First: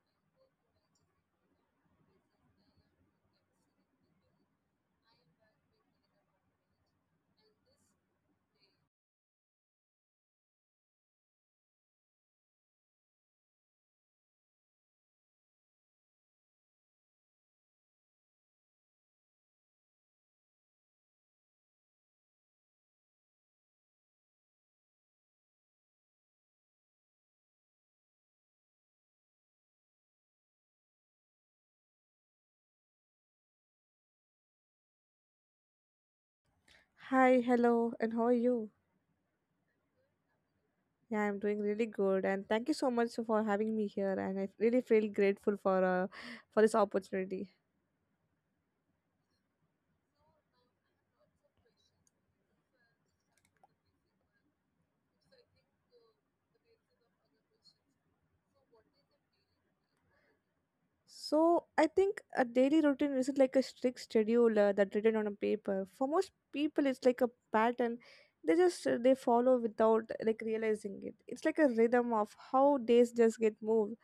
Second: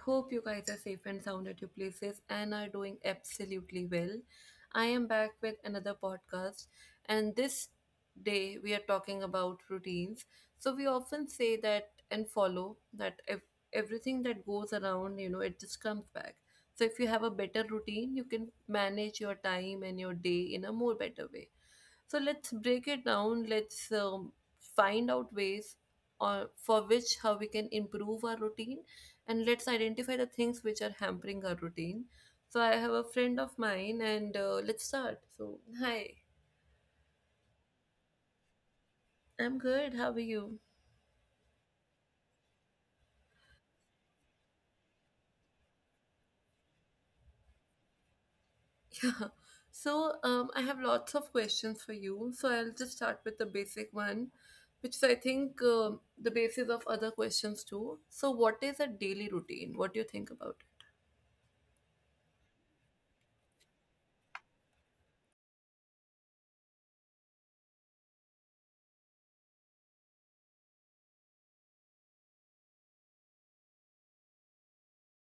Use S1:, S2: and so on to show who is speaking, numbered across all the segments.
S1: hope you guys are safe and sound at your places and are doing absolutely well. I am back with another podcast, and this day we are talking about routines. So, we often say that and follow that if everything that goes around, you know, it just comes back. So, if you have a better routine, you can manage your time and your day in a more better way. So let's break it down. Let's find out ways or for which how we can improve our routine, and let's identify the things which are hampering our routine. So I have a friend of mine, and let's start. So hi,
S2: Hi, hello, and how are you?
S1: I'm good. How are you?
S2: Yeah, I'm doing really good, and thank you so much for having me here. And I really feel grateful for this opportunity.
S1: Yeah. So I have lots of questions for you. So I'll just start with the basic one, which is I think the basis of other questions too. So what is a daily routine? What do you think about?
S2: So I think a daily routine isn't like a strict schedule that written on a paper. For most people, it's like a pattern. They just they follow without like realizing it. It's like a rhythm of how days just get moved,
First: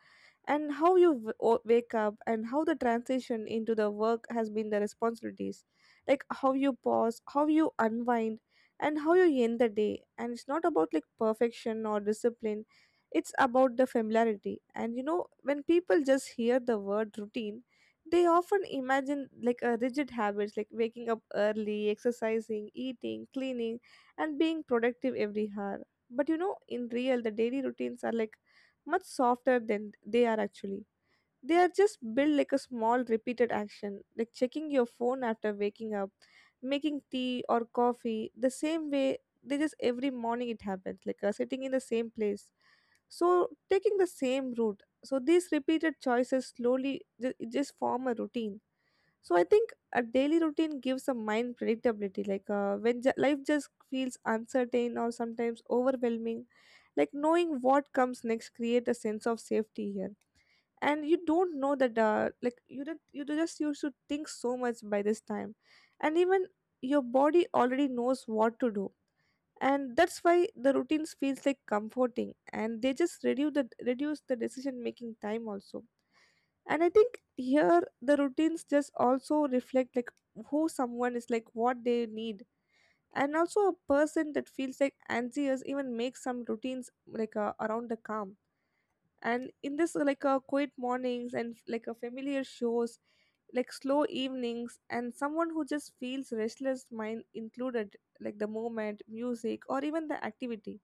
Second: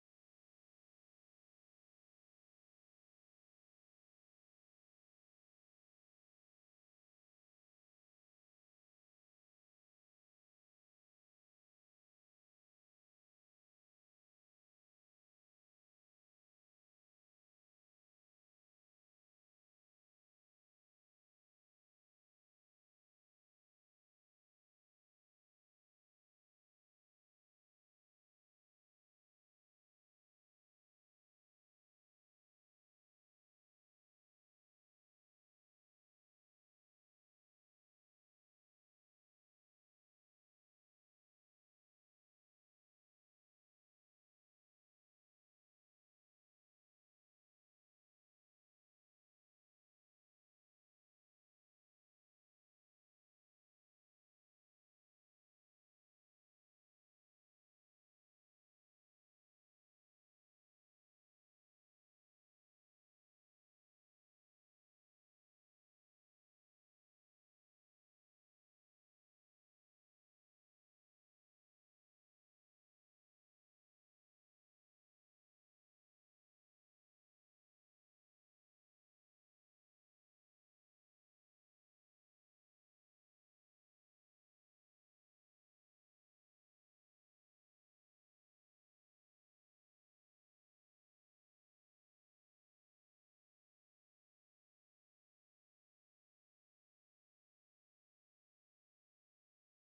S2: and how you wake up, and how the transition into the work has been the responsibilities, like how you pause, how you unwind, and how you end the day. And it's not about like perfection or discipline, it's about the familiarity. And you know, when people just hear the word routine, they often imagine like a rigid habits, like waking up early, exercising, eating, cleaning, and being productive every hour. But you know, in real, the daily routines are like much softer than they are actually. They are just built like a small repeated action, like checking your phone after waking up, making tea or coffee, the same way they just every morning it happens, like sitting in the same place. So taking the same route. So these repeated choices slowly it just form a routine. So I think a daily routine gives a mind predictability. Like when life just feels uncertain or sometimes overwhelming, like knowing what comes next create a sense of safety here. And you don't know that like you don't you do just used to think so much by this time, and even your body already knows what to do, and that's why the routines feels like comforting, and they just reduce the decision making time also. And I think here the routines just also reflect like who someone is, like what they need. And also a person that feels like anxious even makes some routines like around the calm, and in this quiet mornings, and like a familiar shows, like slow evenings. And someone who just feels restless mind included, like the moment music or even the activity.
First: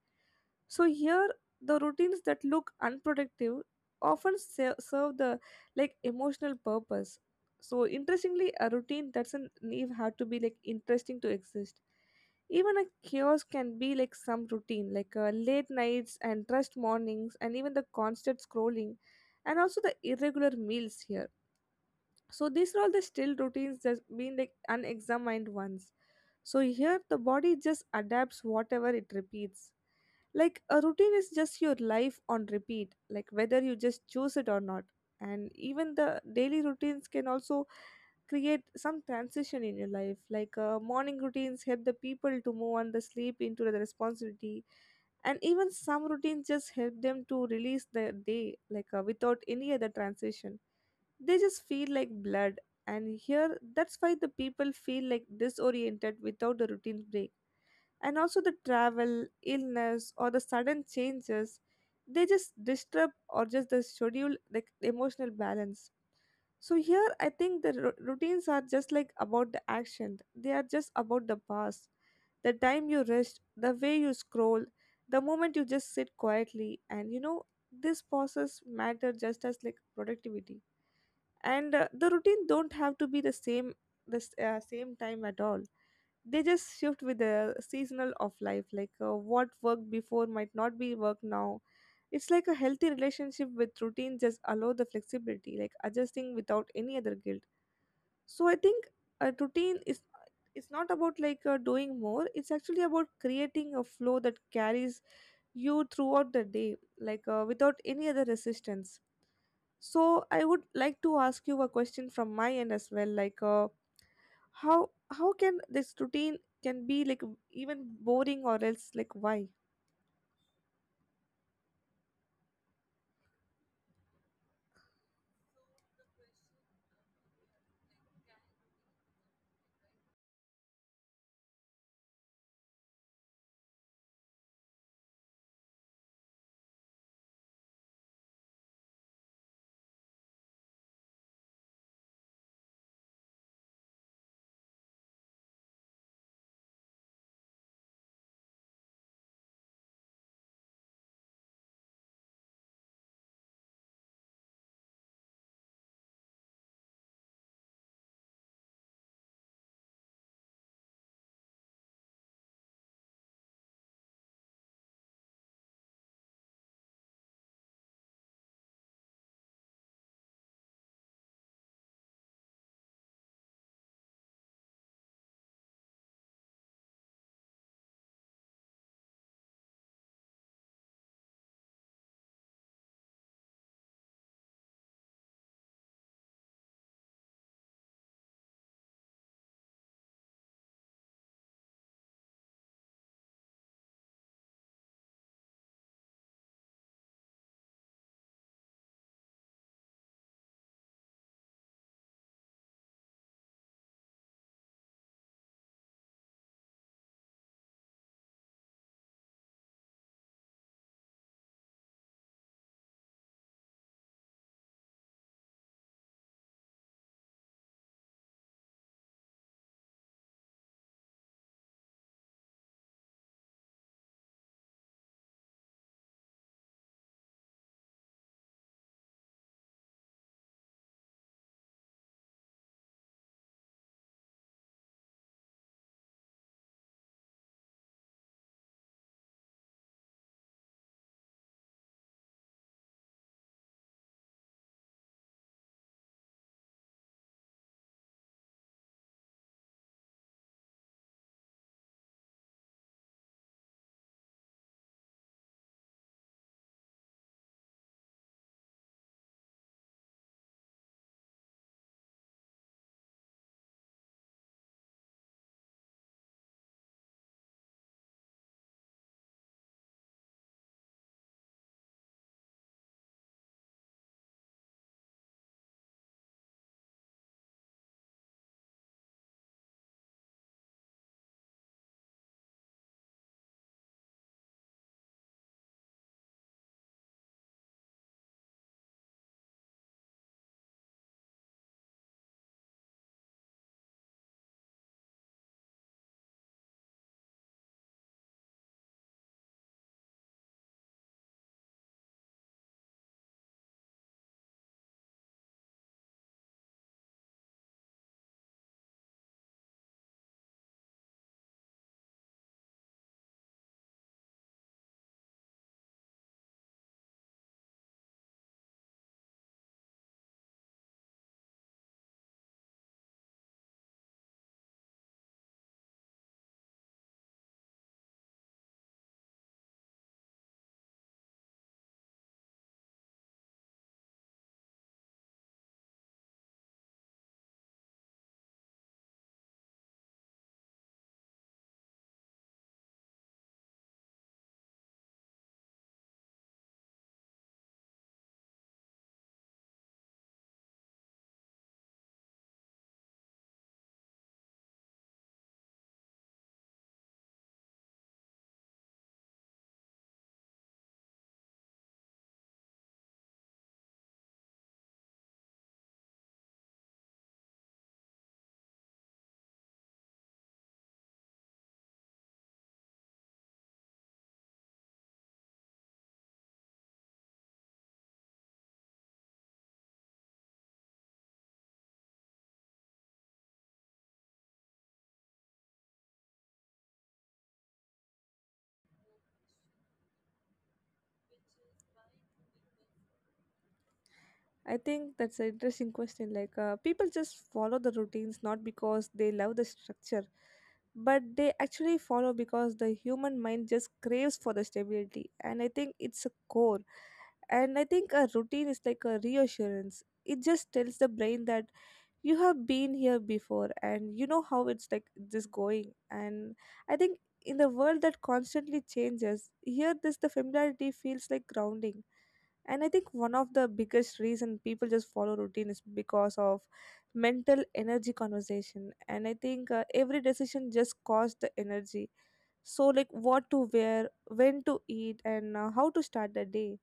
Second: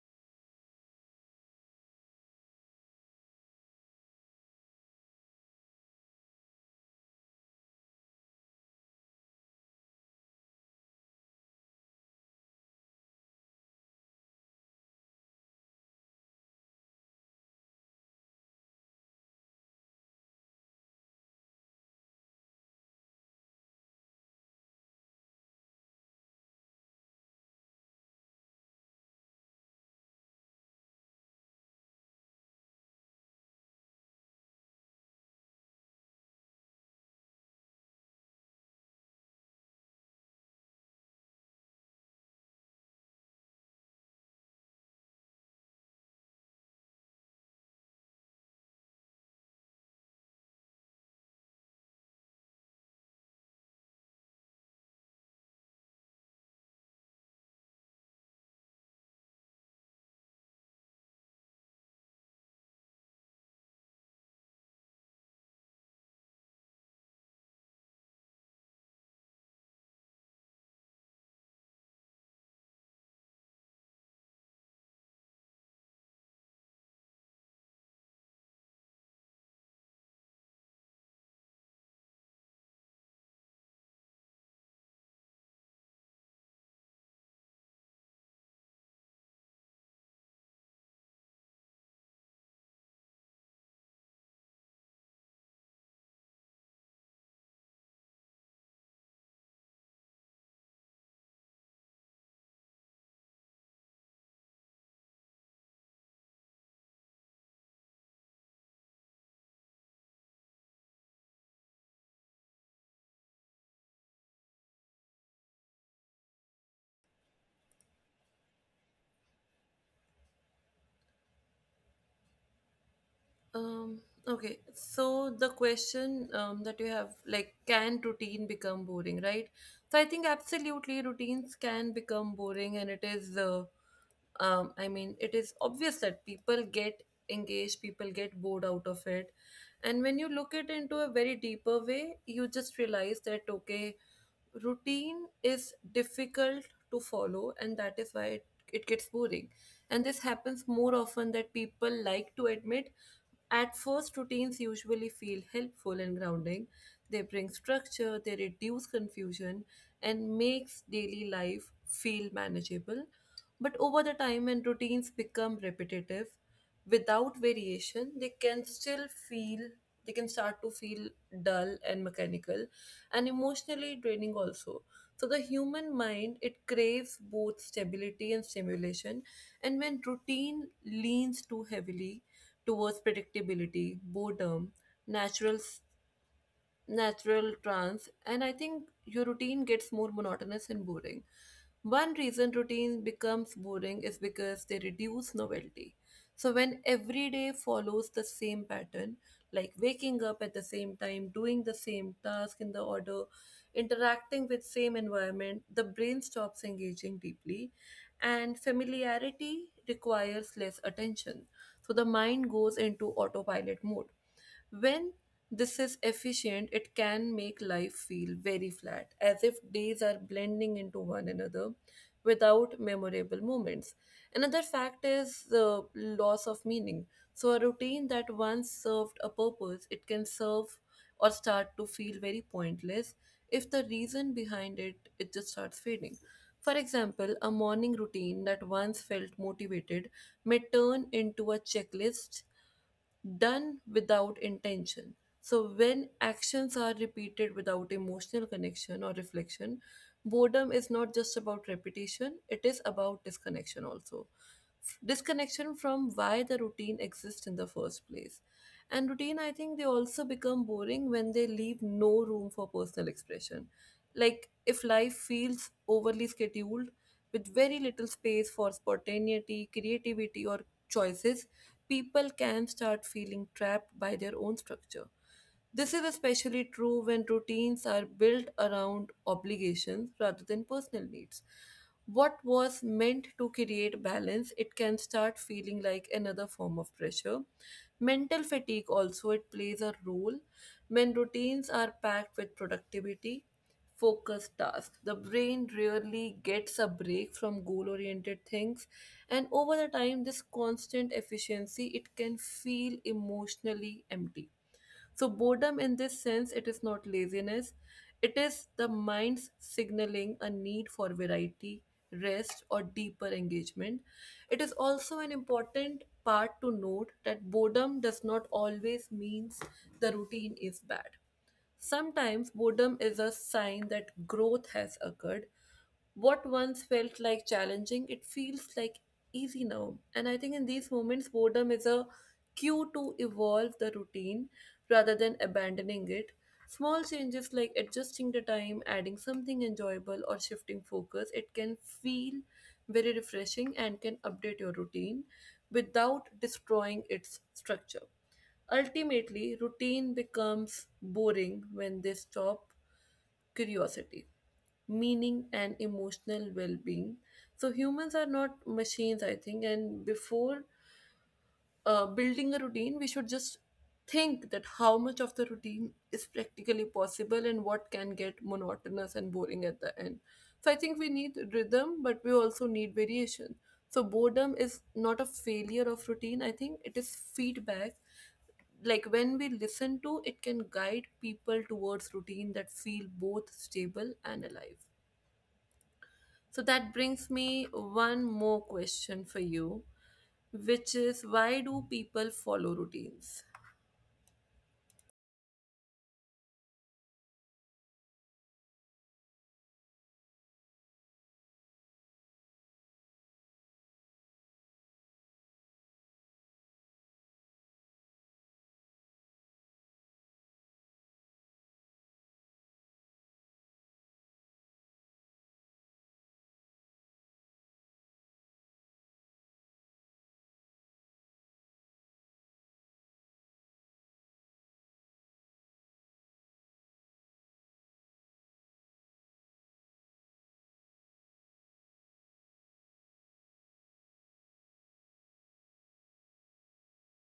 S2: So here, the routines that look unproductive often serve the like emotional purpose. So interestingly, a routine doesn't need have to be like interesting to exist. Even a chaos can be like some routine, like late nights and rushed mornings, and even the constant scrolling, and also the irregular meals here. So these are all the still routines that's been like unexamined ones. So here the body just adapts whatever it repeats. Like a routine is just your life on repeat, like whether you just choose it or not. And even the daily routines can also create some transition in your life. Like morning routines help the people to move on the sleep into the responsibility, and even some routines just help them to release the day, like without any other transition they just feel like blood. And here that's why the people feel like disoriented without the routine break, and also the travel illness or the sudden changes, they just disturb or just the schedule like emotional balance. So here I think the routines are just like about the action, they are just about the past, the time you rest, the way you scroll, the moment you just sit quietly. And you know, this process matter just as like productivity. And the routine don't have to be the same, the same time at all. They just shift with the seasonal of life, like what worked before might not be work now. It's like a healthy relationship with routine just allow the flexibility, like adjusting without any other guilt. So I think a routine is, it's not about like doing more, it's actually about creating a flow that carries you throughout the day, like without any other resistance. So I would like to ask you a question from my end as well, like how can this routine can be like even boring, or else like why?
S1: Um, okay, so the question that you have, like, can routine become boring, right? So I think absolutely routines can become boring, and it is, I mean, it is obvious that people get engaged, people get bored out of it. And when you look it into a very deeper way, you just realize that, okay, routine is difficult to follow, and that is why it gets boring. And this happens more often that people like to admit at first, routines usually feel helpful and grounding. They bring structure, they reduce confusion, and makes daily life feel manageable. But over the time, when routines become repetitive, without variation, they can still feel they can start to feel dull and mechanical and emotionally draining also. So the human mind it craves both stability and stimulation, and when routine leans too heavily towards predictability, boredom, natural natural trance, and I think your routine gets more monotonous and boring. One reason routine becomes boring is because they reduce novelty. So when every day follows the same pattern, like waking up at the same time, doing the same task in the order, interacting with same environment, the brain stops engaging deeply, and familiarity requires less attention. So the mind goes into autopilot mode. When this is efficient, it can make life feel very flat, as if days are blending into one another without memorable moments. Another fact is the loss of meaning. So, a routine that once served a purpose, it can serve or start to feel very pointless if the reason behind it just starts fading. For example, a morning routine that once felt motivated may turn into a checklist done without intention. So, when actions are repeated without emotional connection or reflection, boredom is not just about repetition, it is about disconnection also. Disconnection from why the routine exists in the first place. And routine, I think they also become boring when they leave no room for personal expression. Like if life feels overly scheduled with very little space for spontaneity, creativity, or choices, people can start feeling trapped by their own structure. This is especially true when routines are built around obligations rather than personal needs. What was meant to create balance, it can start feeling like another form of pressure. Mental fatigue also it plays a role when routines are packed with productivity, focused tasks. The brain rarely gets a break from goal oriented things, and over the time this constant efficiency it can feel emotionally empty. So boredom in this sense it is not laziness, it is the mind's signaling a need for variety, rest, or deeper engagement. It is also an important part to note that boredom does not always means the routine is bad. Sometimes boredom is a sign that growth has occurred. What once felt like challenging, it feels like easy now. And I think in these moments, boredom is a cue to evolve the routine rather than abandoning it. Small changes like adjusting the time, adding something enjoyable, or shifting focus, it can feel very refreshing and can update your routine without destroying its structure. Ultimately, routine becomes boring when they stop curiosity, meaning, and emotional well-being. So humans are not machines I think, and before building a routine we should just think that how much of the routine is practically possible and what can get monotonous and boring at the end. So I think we need rhythm but we also need variation. So boredom is not a failure of routine, I think it is feedback. Like when we listen to it can guide people towards routine that feel both stable and alive. So that brings me one more question for you, which is why do people follow routines?
S2: I think that's an interesting question. Like people just follow the routines not because they love the structure, but they actually follow because the human mind just craves for the stability, and I think it's a core. And I think a routine is like a reassurance. It just tells the brain that you have been here before, and you know how it's like this going. And I think in the world that constantly changes here, this the familiarity feels like grounding. And I think one of the biggest reason people just follow routine is because of mental energy conversation. And I think every decision just costs the energy. So like what to wear, when to eat, and how to start the day.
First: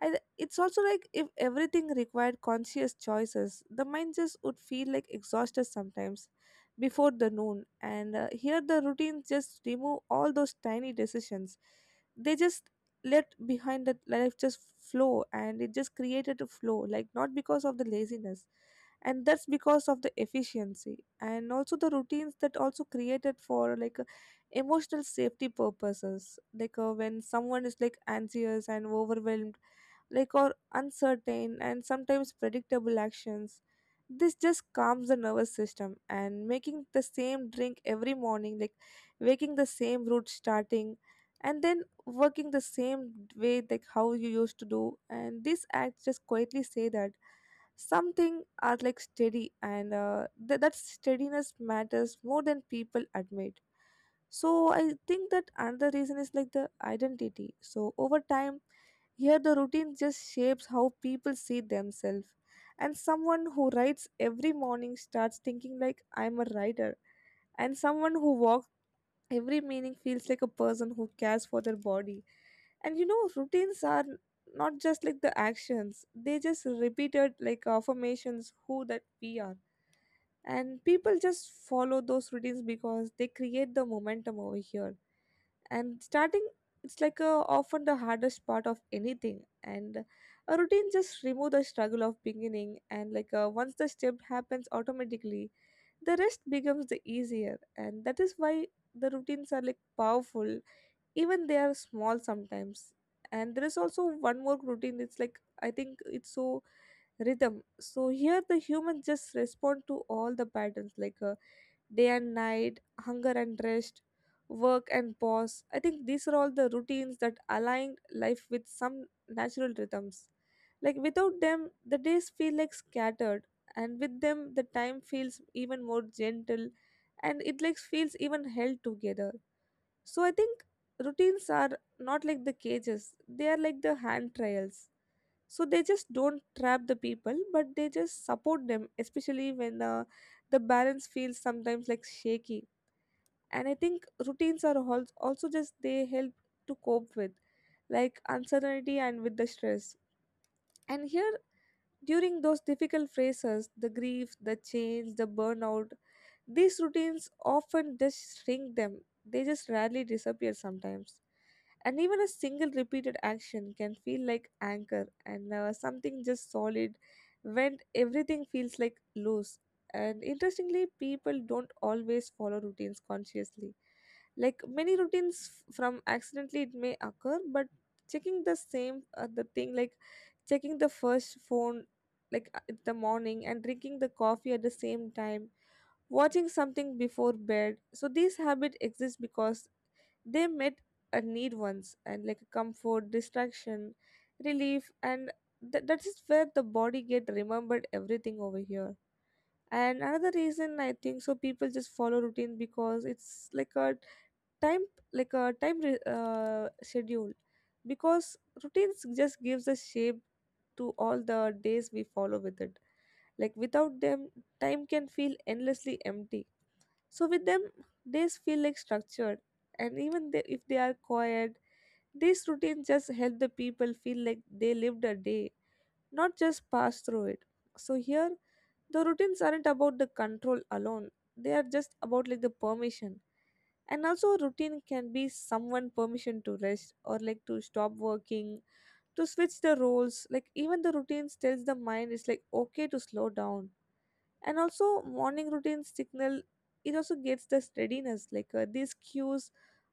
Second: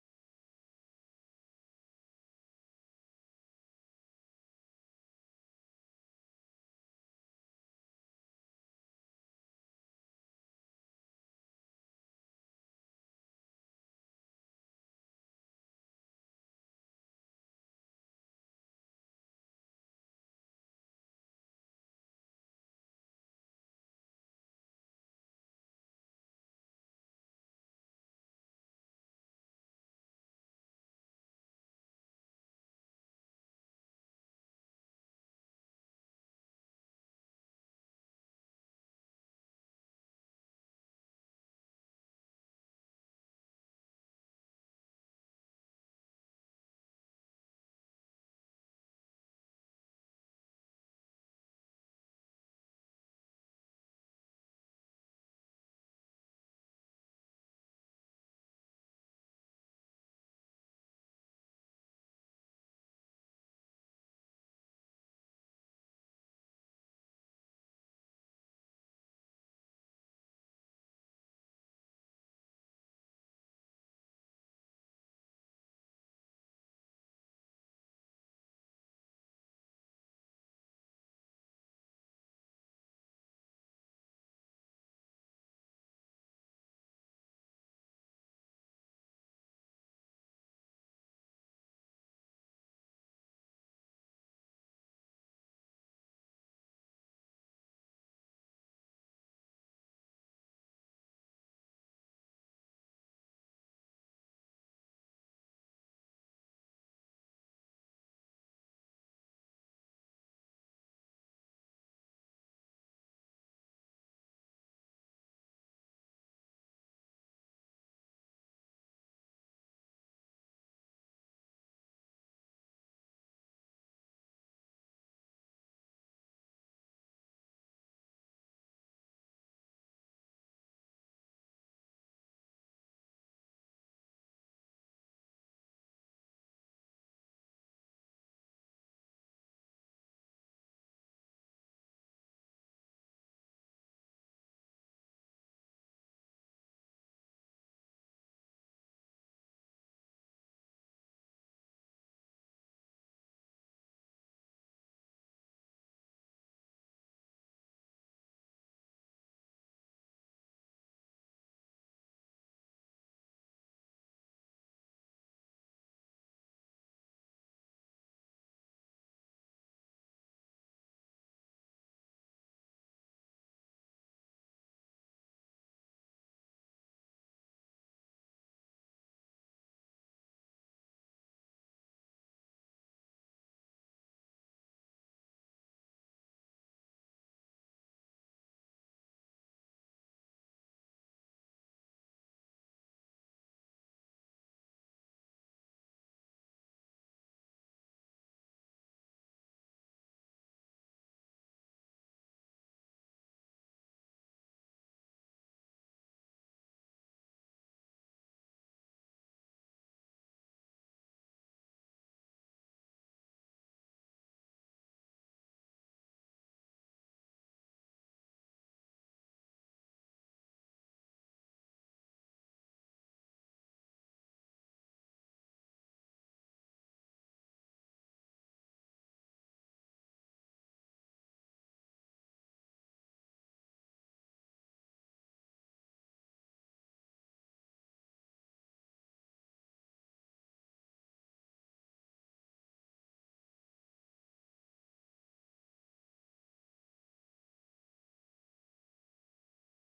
S2: It's also like if everything required conscious choices, the mind just would feel like exhausted sometimes before the noon. And here the routines just remove all those tiny decisions. They just let behind that life just flow, and it just created a flow, like not because of the laziness. And that's because of the efficiency. And also the routines that also created for like emotional safety purposes. Like when someone is like anxious and overwhelmed, like or uncertain, and sometimes predictable actions. This just calms the nervous system. And making the same drink every morning, like waking the same route starting, and then working the same way like how you used to do, and this act just quietly say that something are like steady. And that steadiness matters more than people admit. So I think that another reason is like the identity. So over time here, the routine just shapes how people see themselves. And someone who writes every morning starts thinking like I'm a writer. And someone who walks every meaning feels like a person who cares for their body. And you know, routines are not just like the actions, they just repeated like affirmations who that we are. And people just follow those routines because they create the momentum over here. And starting, it's like a, often the hardest part of anything. And a routine just remove the struggle of beginning, and like once the step happens automatically, the rest becomes the easier, and that is why the routines are like powerful, even they are small sometimes. And there is also one more routine, it's like I think it's so rhythm. So here the humans just respond to all the patterns, like day and night, hunger and rest, work and pause. I think these are all the routines that align life with some natural rhythms. Like without them, the days feel like scattered, and with them, the time feels even more gentle, and it like feels even held together. So I think routines are not like the cages, they are like the hand trials. So they just don't trap the people, but they just support them, especially when the balance feels sometimes like shaky. And I think routines are also just they help to cope with like uncertainty and with the stress. And here during those difficult phases, the grief, the change, the burnout, these routines often just shrink them, they just rarely disappear sometimes. And even a single repeated action can feel like anchor, and something just solid when everything feels like loose. And interestingly, people don't always follow routines consciously, like many routines from accidentally it may occur. But checking the same the thing, like checking the first phone, like in the morning, and drinking the coffee at the same time, watching something before bed. So these habits exist because they met a need once, and like a comfort, distraction, relief, and that is where the body get remembered everything over here. And another reason I think so people just follow routine because it's like a time, like a time schedule. Because routines just gives a shape to all the days we follow with it. Like without them, time can feel endlessly empty. So with them, days feel like structured, and even they, if they are quiet, these routines just help the people feel like they lived a day, not just pass through it. So here, the routines aren't about the control alone; they are just about like the permission. And also, a routine can be someone permission to rest or like to stop working, to switch the roles. Like even the routines tells the mind it's like okay to slow down, and also morning routine signal, it also gets the steadiness like these cues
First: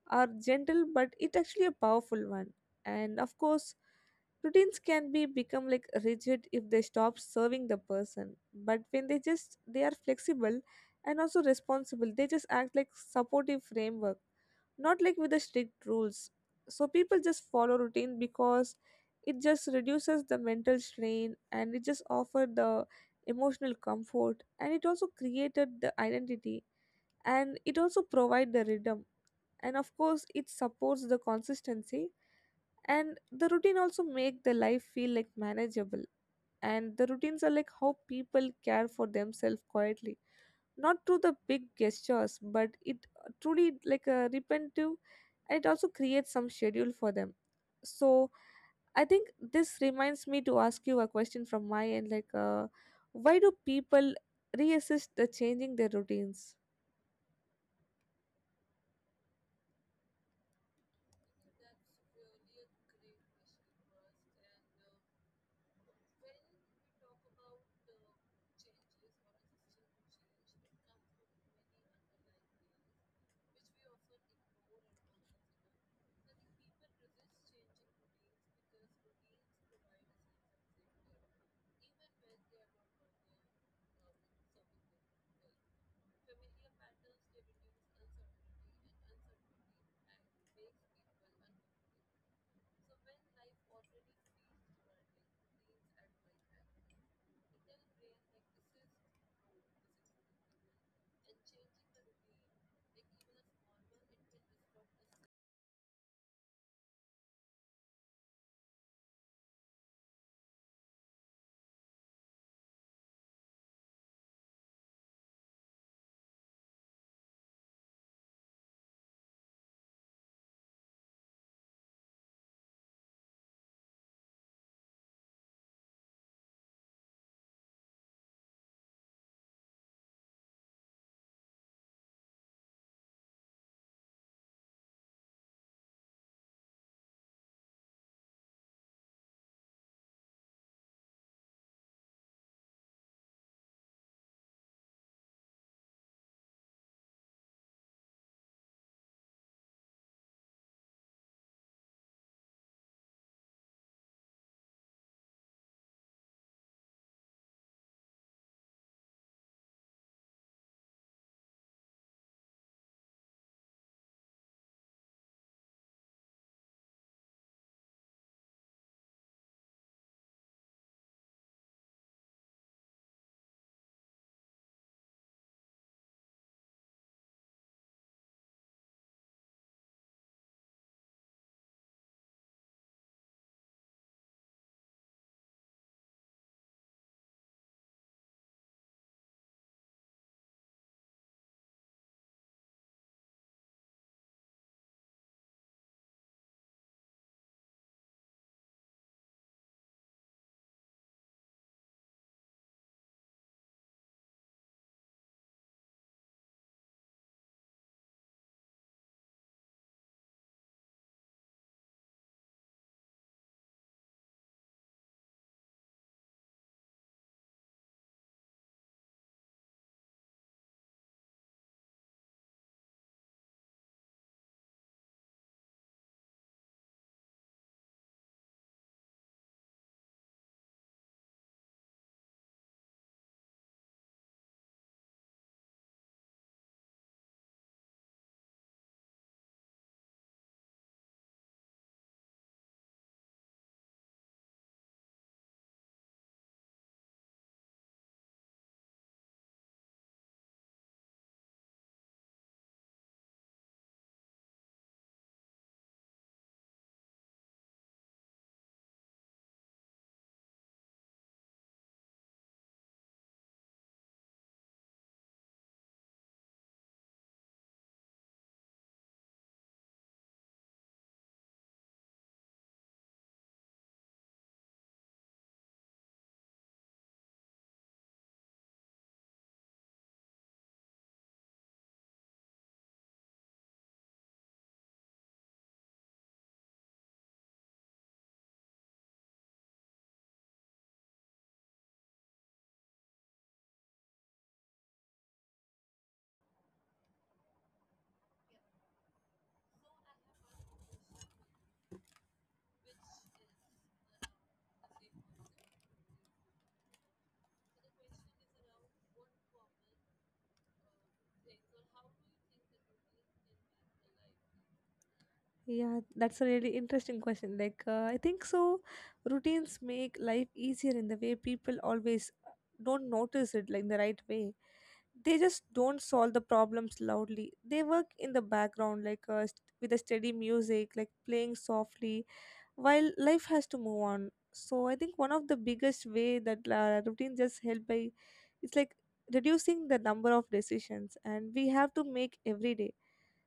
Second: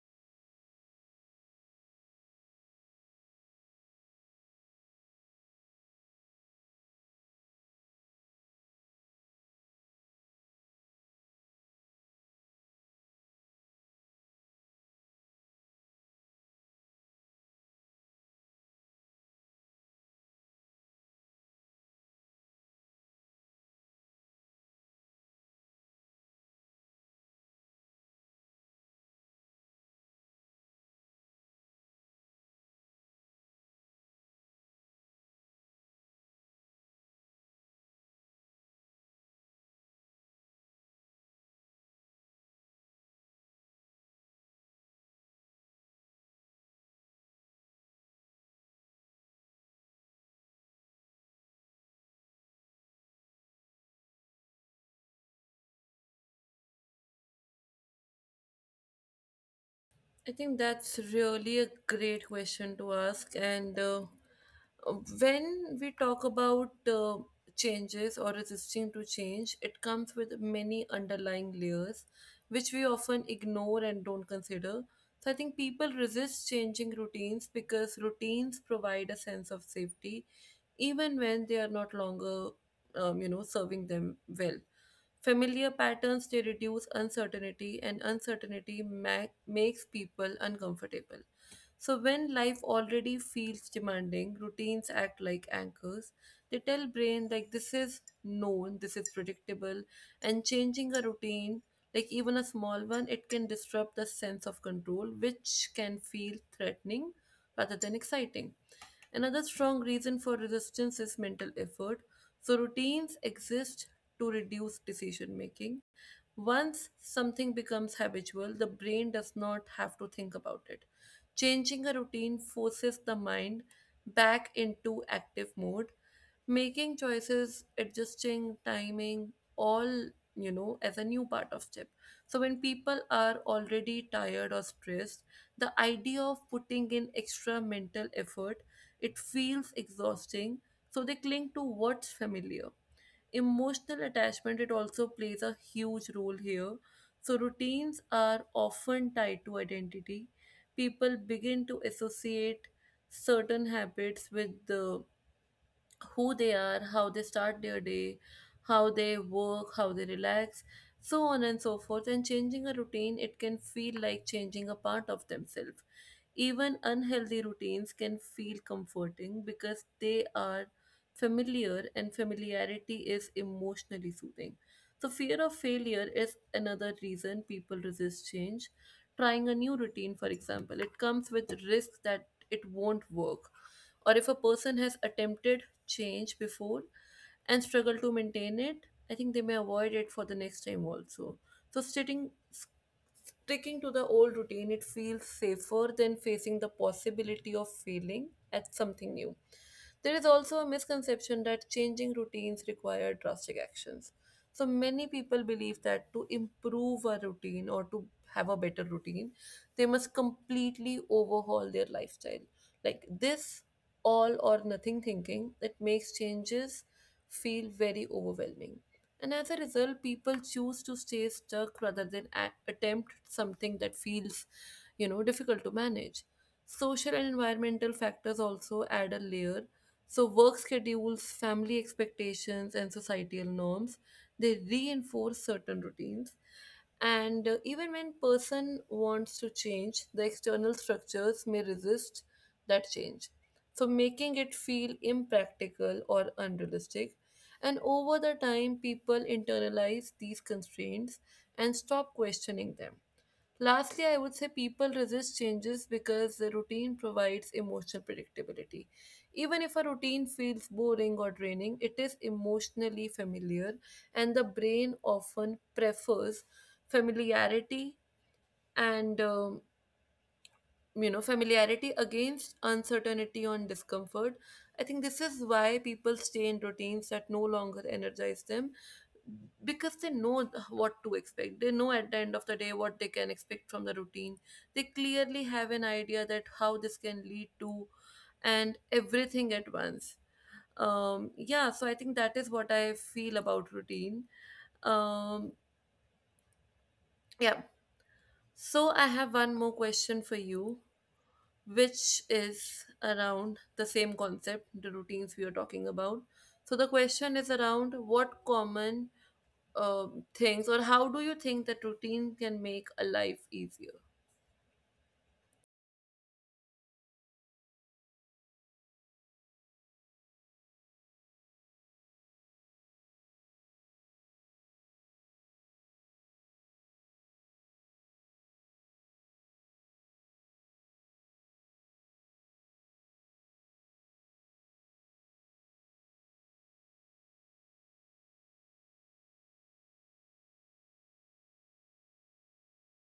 S2: are gentle, but it actually a powerful one. And of course routines can be become like rigid if they stop serving the person, but when they are flexible and also responsible, they just act like supportive framework, not like with the strict rules. So people just follow routine because it just reduces the mental strain, and it just offer the emotional comfort, and it also created the identity, and it also provide the rhythm, and of course it supports the consistency. And the routine also make the life feel like manageable, and the routines are like how people care for themselves quietly, not through the big gestures, but it truly like a repetitive, and it also creates some schedule for them. So I think this reminds me to ask you a question from my end like why do people reassess the changing their routines?
S1: I think that's really a great question to ask. And when we talk about changes or resisting to change, it comes with many underlying layers which we often ignore and don't consider. So I think people resist changing routines because routines provide a sense of safety even when they are not longer you know serving them well. Familiar patterns they reduce uncertainty, and uncertainty makes people uncomfortable. So when life already feels demanding routines act like anchors. They tell brain like this is known, this is predictable, and changing a routine, like even a small one, it can disrupt the sense of control which can feel threatening rather than exciting. Another strong reason for resistance is mental effort. So, routines exist to reduce decision making. Once something becomes habitual, the brain does not have to think about it. Changing a routine forces the mind back into active mode, making choices, adjusting timing, all you know as a new part of chip. So when people are already tired or stressed, the idea of putting in extra mental effort it feels exhausting, so they cling to what's familiar. Emotional attachment it also plays a huge role here. So routines are often tied to identity. People begin to associate certain habits with the who they are, how they start their day, how they work, how they relax, so on and so forth. And changing a routine, it can feel like changing a part of themselves. Even unhealthy routines can feel comforting because they are familiar, and familiarity is emotionally soothing. So, fear of failure is another reason people resist change. Trying a new routine, for example, it comes with risk that it won't work. Or if a person has attempted change before and struggle to maintain it, I think they may avoid it for the next time also. So, sitting sticking to the old routine, it feels safer than facing the possibility of failing at something new. There is also a misconception that changing routines require drastic actions. So many people believe that to improve a routine or to have a better routine, they must completely overhaul their lifestyle. Like this all or nothing thinking, it makes changes feel very overwhelming. And as a result, people choose to stay stuck rather than attempt something that feels, you know, difficult to manage. Social and environmental factors also add a layer. So work schedules, family expectations, and societal norms, they reinforce certain routines. And even when person wants to change, the external structures may resist that change, so making it feel impractical or unrealistic. And over the time, people internalize these constraints and stop questioning them. Lastly, I would say people resist changes because the routine provides emotional predictability. Even if a routine feels boring or draining, it is emotionally familiar, and the brain often prefers familiarity, and you know, familiarity against uncertainty on discomfort. I think this is why people stay in routines that no longer energize them, because they know what to expect. They know at the end of the day what they can expect from the routine. They clearly have an idea that how this can lead to and everything at once. Yeah, so I think that is what I feel about routine. Um yeah, so I have one more question for you, which is around the same concept, the routines we are talking about. So the question is around what common uh things or how do you think that routine can make a life easier?
S2: Yeah, that's a really interesting question. Like, I think so. Routines make life easier in the way people always don't notice it, like the right way. They just don't solve the problems loudly. They work in the background, like with a steady music, like playing softly, while life has to move on. So I think one of the biggest way that routine just help by, it's like reducing the number of decisions, and we have to make every day.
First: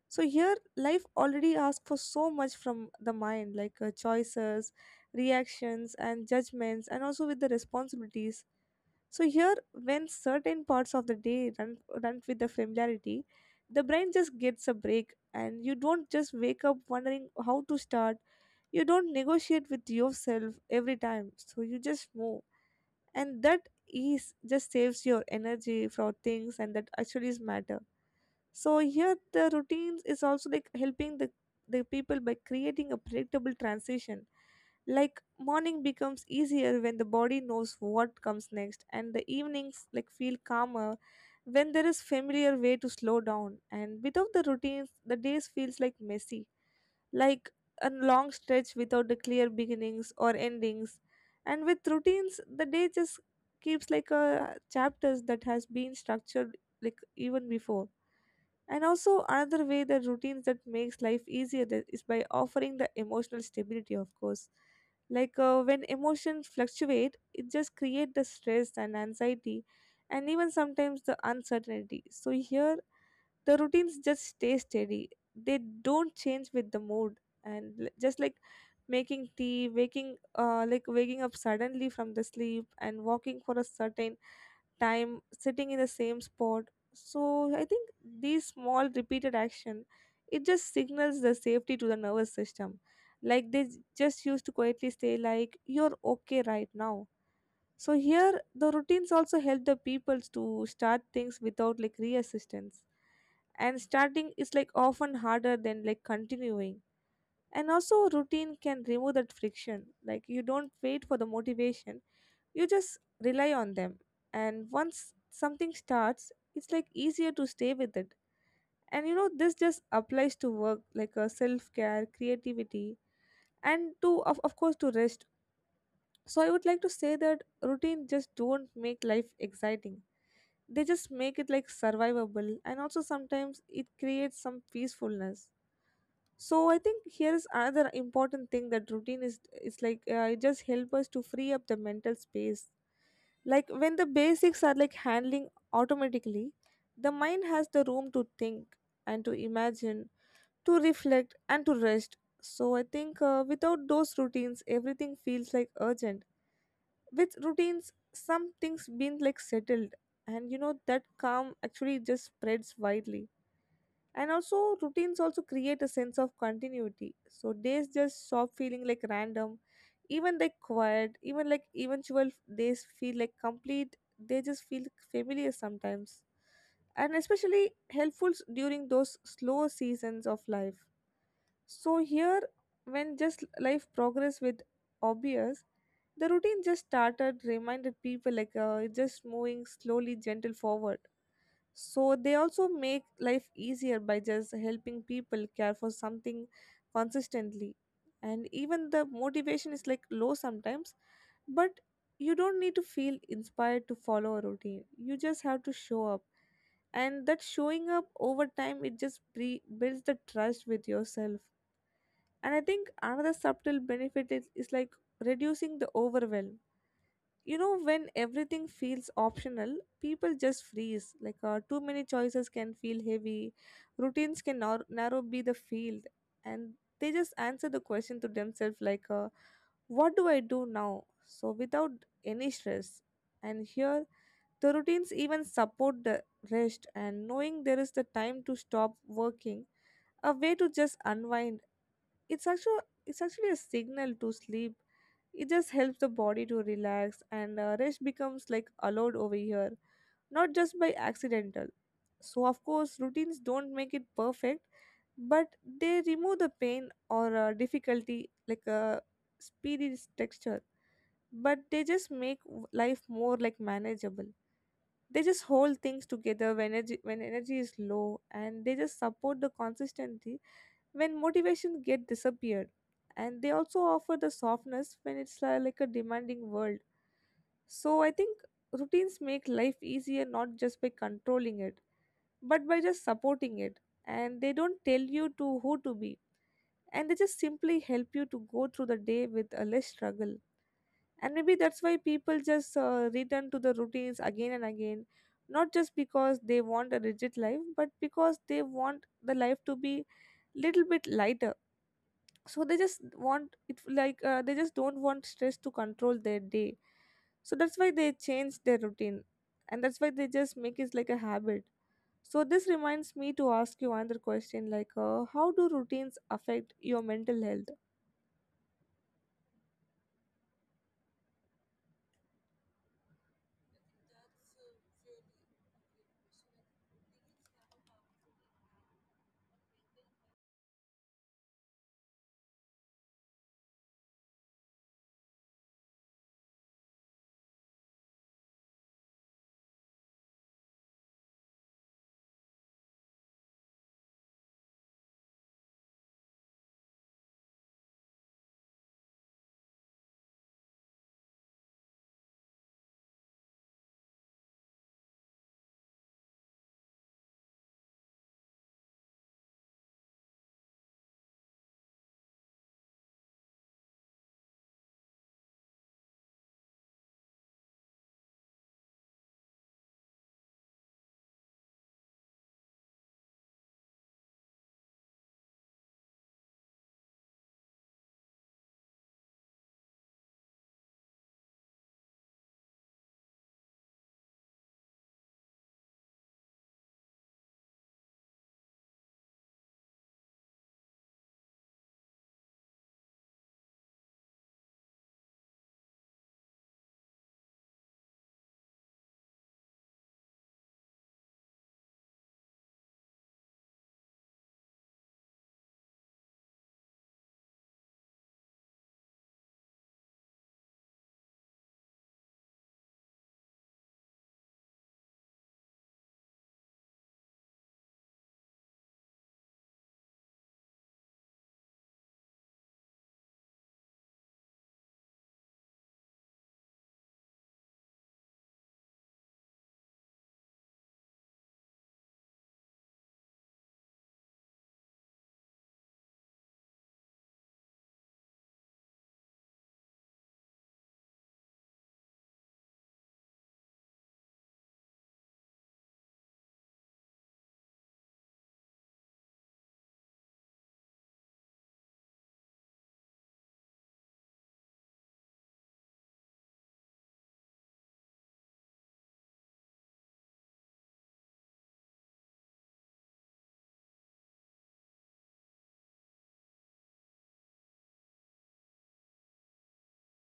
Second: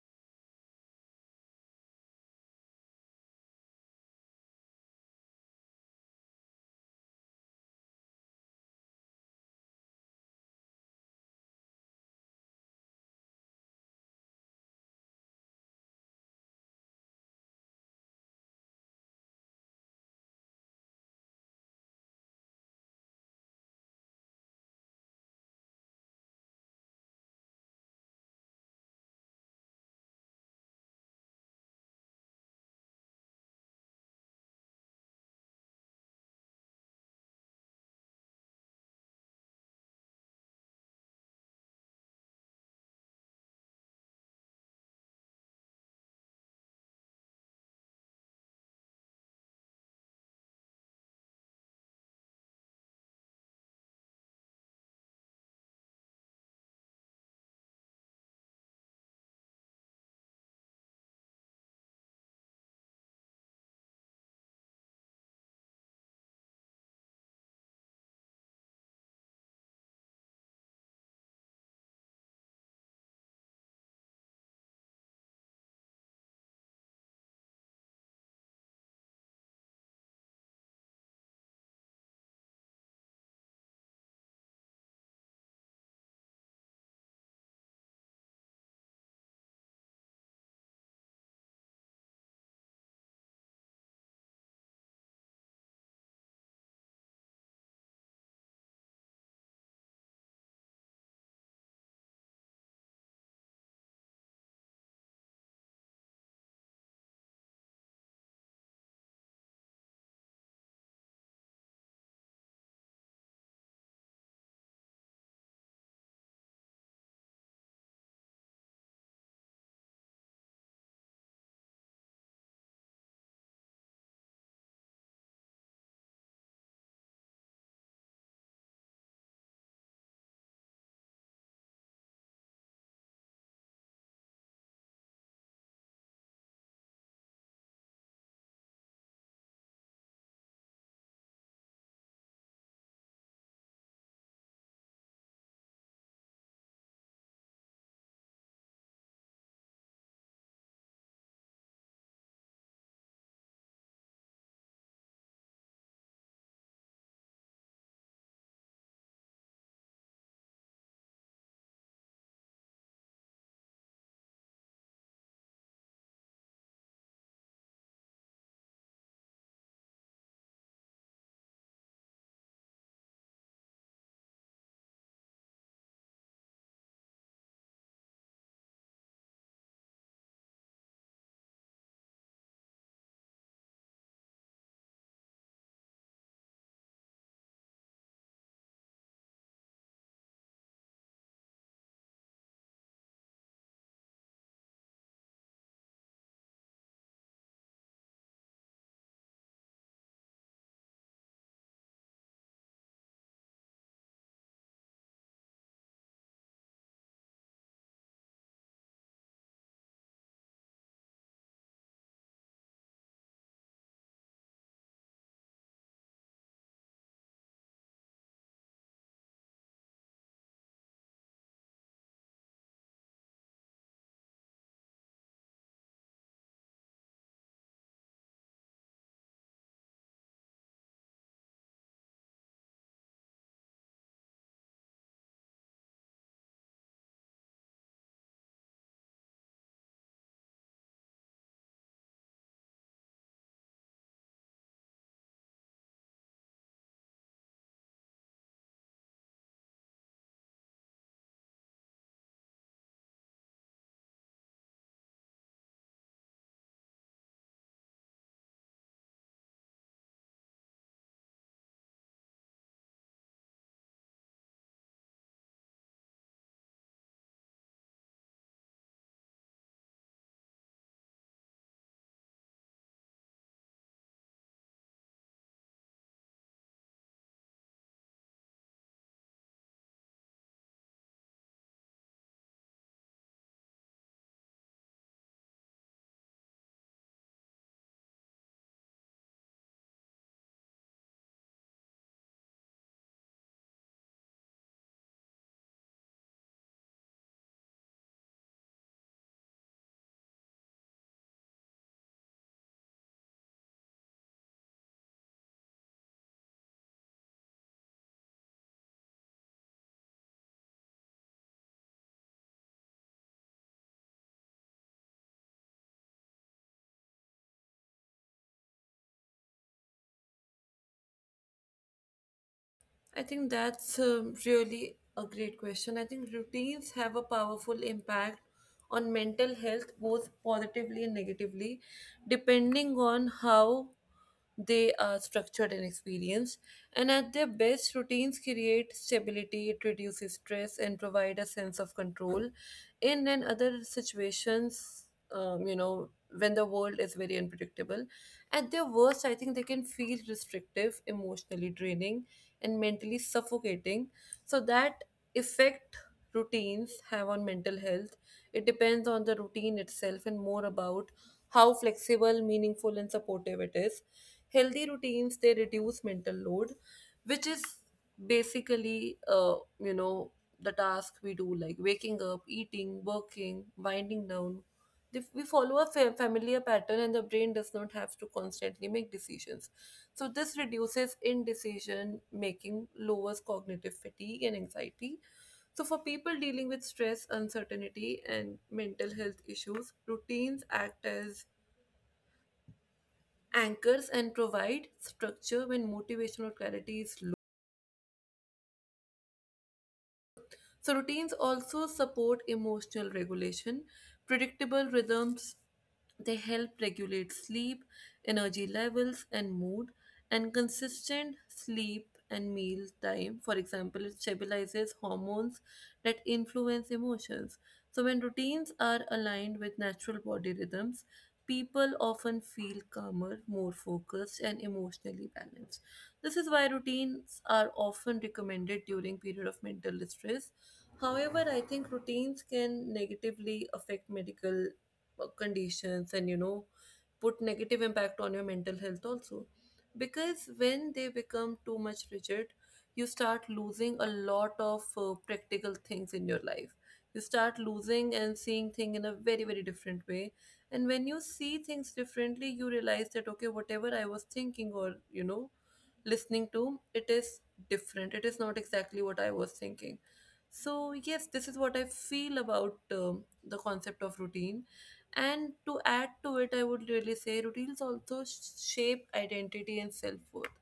S2: So here, life already asks for so much from the mind, like choices, reactions, and judgments, and also with the responsibilities. So here, when certain parts of the day run with the familiarity, the brain just gets a break, and you don't just wake up wondering how to start. You don't negotiate with yourself every time, so you just move, and that ease just saves your energy for things and that actually is matter. So here the routines is also like helping the people by creating a predictable transition. Like morning becomes easier when the body knows what comes next, and the evenings like feel calmer when there is familiar way to slow down. And without the routines the days feels like messy, like a long stretch without the clear beginnings or endings. And with routines the day just keeps like a chapters that has been structured like even before. And also another way the routines that makes life easier, that is by offering the emotional stability, of course. Like when emotions fluctuate it just create the stress and anxiety, and even sometimes the uncertainty. So here the routines just stay steady, they don't change with the mood. And just like making tea, waking like waking up suddenly from the sleep, and walking for a certain time, sitting in the same spot. So I think these small repeated action, it just signals the safety to the nervous system. Like just used to quietly say like you're okay right now. So here the routines also help the peoples to start things without like reassistance. And starting is like often harder than like continuing. And also routine can remove that friction, like you don't wait for the motivation, you just rely on them. And once something starts it's like easier to stay with it. And you know this just applies to work, like self-care, creativity, and to of course, to rest. So I would like to say that routine just don't make life exciting, they just make it like survivable, and also sometimes it creates some peacefulness. So I think here is another important thing that routine is, it's like it just help us to free up the mental space. Like when the basics are like handling automatically, the mind has the room to think, and to imagine, to reflect, and to rest. So I think without those routines everything feels like urgent. With routines, some things been like settled, and you know that calm actually just spreads widely. And also routines also create a sense of continuity, so days just stop feeling like random. Even like quiet, even like eventual days feel like complete, they just feel familiar sometimes, and especially helpful during those slow seasons of life. So here, when just life progress with obvious, the routine just started reminded people like it's just moving slowly gentle forward. So they also make life easier by just helping people care for something consistently. And even the motivation is like low sometimes, but you don't need to feel inspired to follow a routine. You just have to show up. And that showing up over time, it just builds the trust with yourself. And I think another subtle benefit is like reducing the overwhelm. You know when everything feels optional, people just freeze, like too many choices can feel heavy. Routines can narrow be the field, and they just answer the question to themselves like what do I do now, so without any stress. And here the routines even support the rest, and knowing there is the time to stop working, a way to just unwind, it's actually a signal to sleep. It just helps the body to relax, and rest becomes like allowed over here, not just by accidental. So of course routines don't make it perfect, but they remove the pain or difficulty like a speedy texture. But they just life more like manageable. They just hold things together when energy is low, and they just support the consistency when motivation get disappeared. And they also offer the softness when it's like a demanding world. So I think routines make life easier not just by controlling it, but by just supporting it. And they don't tell you to who to be, and they just simply help you to go through the day with a less struggle. And maybe that's why people just return to the routines again and again, not just because they want a rigid life, but because they want the life to be little bit lighter. So they just want it like they just don't want stress to control their day. So that's why they change their routine, and that's why they just make it like a habit. So this reminds me to ask you another question like how do routines affect your mental health?
S1: I think that's really a great question. I think routines have a powerful impact on mental health, both positively and negatively, depending on how they are structured and experienced. And at their best, routines create stability, it reduces stress, and provide a sense of control. In and other situations, you know, when the world is very unpredictable, at their worst, I think they can feel restrictive, emotionally draining, and mentally suffocating. So that effect routines have on mental health, it depends on the routine itself and more about how flexible, meaningful, and supportive it is. Healthy routines they reduce mental load, which is basically the task we do like waking up, eating, working, winding down. If we follow a familiar pattern and the brain does not have to constantly make decisions, so this reduces indecision making, lowers cognitive fatigue and anxiety. So, for people dealing with stress, uncertainty, and mental health issues, routines act as anchors and provide structure when motivational clarity is low. So, routines also support emotional regulation, predictable rhythms. They help regulate sleep, energy levels, and mood, and consistent sleep and meal time, for example, it stabilizes hormones that influence emotions. So, when routines are aligned with natural body rhythms, people often feel calmer, more focused, and emotionally balanced. This is why routines are often recommended during period of mental distress. However, I think routines can negatively affect medical conditions and put negative impact on your mental health also, because when they become too much rigid, you start losing a lot of practical things in your life. You start losing and seeing things in a very very different way, and when you see things differently you realize that okay, whatever I was thinking or listening to, it is different. It is not exactly what I was thinking. So, yes, this is what I feel about the concept of routine. And to add to it, I would really say routines also shape identity and self worth.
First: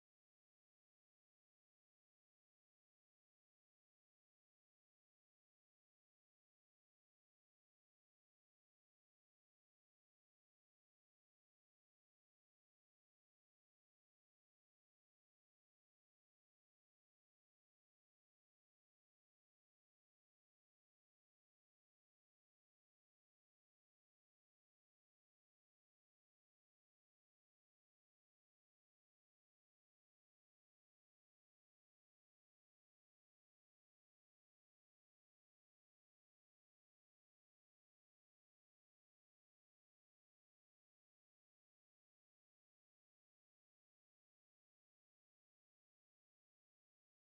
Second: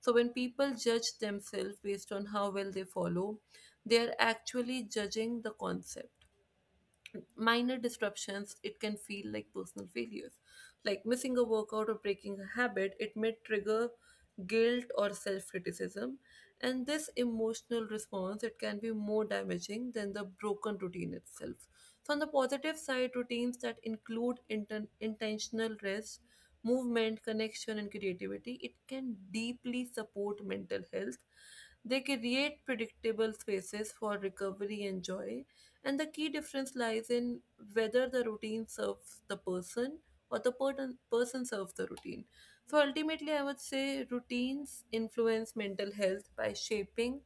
S1: So, when people judge themselves based on how well they follow, they are actually judging the concept. Minor disruptions, it can feel like personal failures. Like missing a workout or breaking a habit, it may trigger guilt or self-criticism, and this emotional response, it can be more damaging than the broken routine itself. So on the positive side, routines that include intentional rest, movement, connection, and creativity, it can deeply support mental health. They create predictable spaces for recovery and joy, and the key difference lies in whether the routine serves the person or the person serves the routine. So ultimately, I would say routines influence mental health by shaping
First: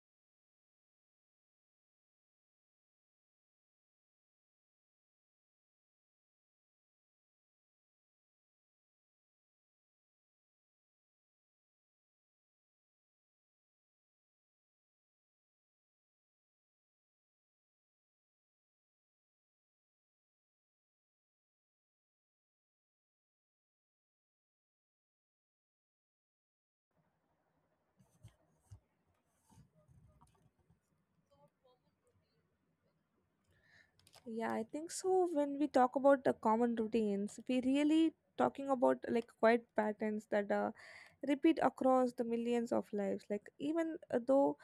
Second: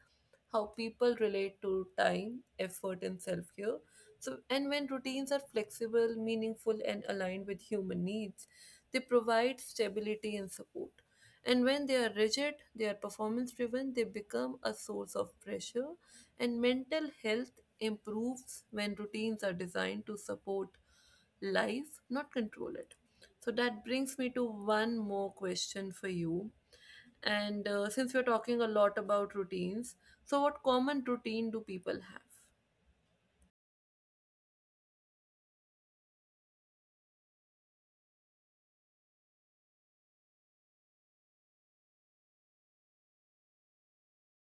S1: how people relate to time, effort, and self care. So, and when routines are flexible, meaningful, and aligned with human needs, they provide stability and support. And when they are rigid, they are performance driven, they become a source of pressure. And mental health improves when routines are designed to support life, not control it. So that brings me to one more question for you. And since we're talking a lot about routines, so what common routine do people have?
S2: Yeah, I think so. When we talk about the common routines, we really talking about like quiet patterns that repeat across the millions of lives. Like even though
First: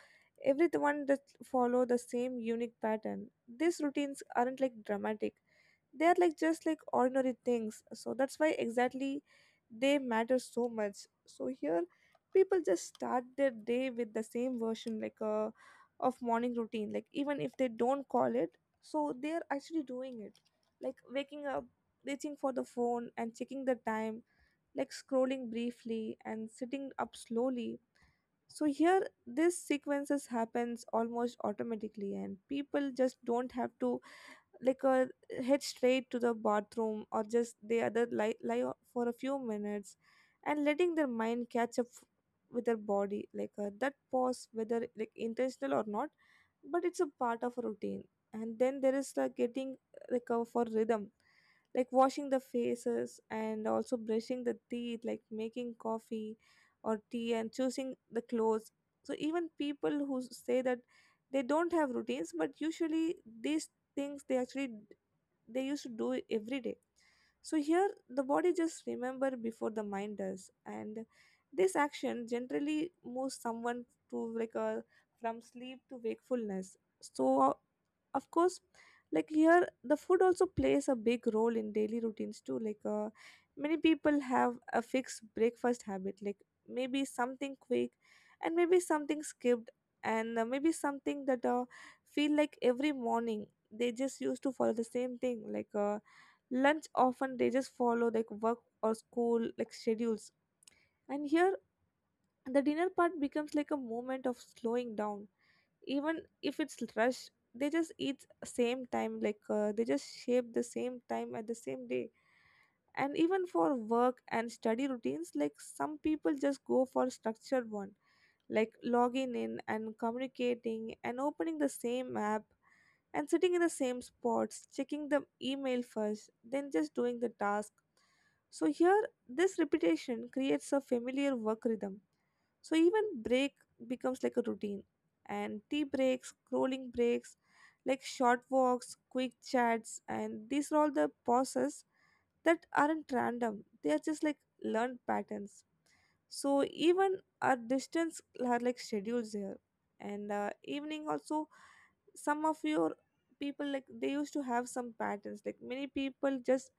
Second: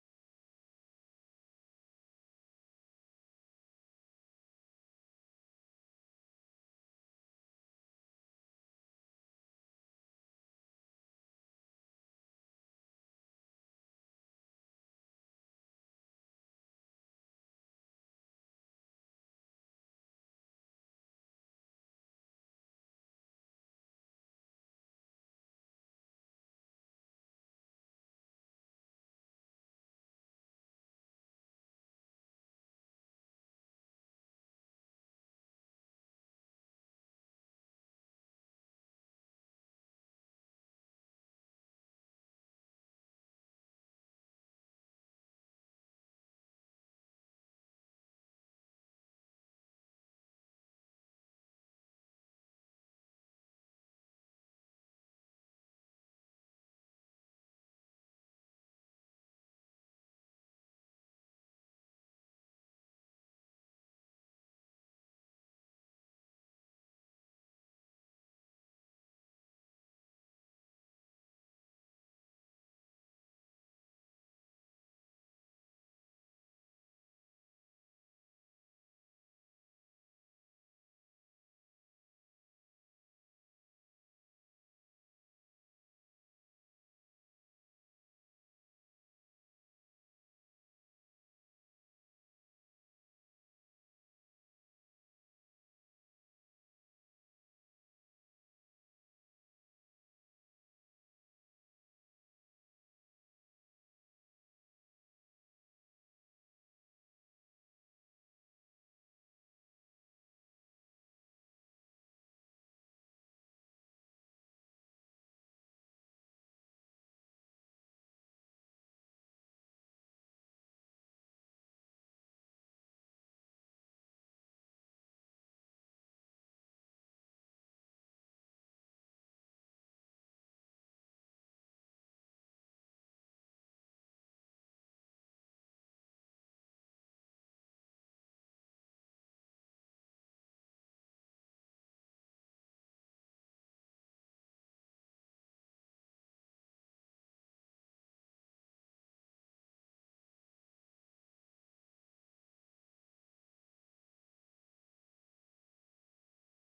S2: everyone that follow the same unique pattern, these routines aren't like dramatic, they are like just like ordinary things, so that's why exactly they matter so much. So here people just start their day with the same version like of morning routine, like even if they don't call it, so they are actually doing it. Like waking up, reaching for the phone and checking the time, like scrolling briefly and sitting up slowly. So here this sequences happens almost automatically, and people just don't have to like head straight to the bathroom, or just the other for a few minutes and letting their mind catch up with their body. Like that pause, whether like intentional or not, but it's a part of a routine. And then there is like getting like for rhythm, like washing the faces and also brushing the teeth, like making coffee or tea and choosing the clothes. So even people who say that they don't have routines, but usually these things they actually they used to do every day. So here the body just remember before the mind does, and this action generally moves someone to like a from sleep to wakefulness. So of course, like here the food also plays a big role in daily routines too. Like many people have a fixed breakfast habit, like maybe something quick, and maybe something skipped, and maybe something that feel like every morning they just used to follow the same thing. Like lunch often they just follow like work or school like schedules. And here the dinner part becomes like a moment of slowing down, even if it's rush, they just eat same time, like they just shape the same time at the same day. And even for work and study routines, like some people just go for structured one, like logging in and communicating and opening the same app and sitting in the same spots, checking the email first, then just doing the task. So here, this repetition creates a familiar work rhythm. So even break becomes like a routine. And tea breaks, scrolling breaks, like short walks, quick chats, and these are all the pauses that aren't random. They are just like learned patterns, so even our distance are like schedules here, and evening also, some of your people like they used to have some patterns. Like many people just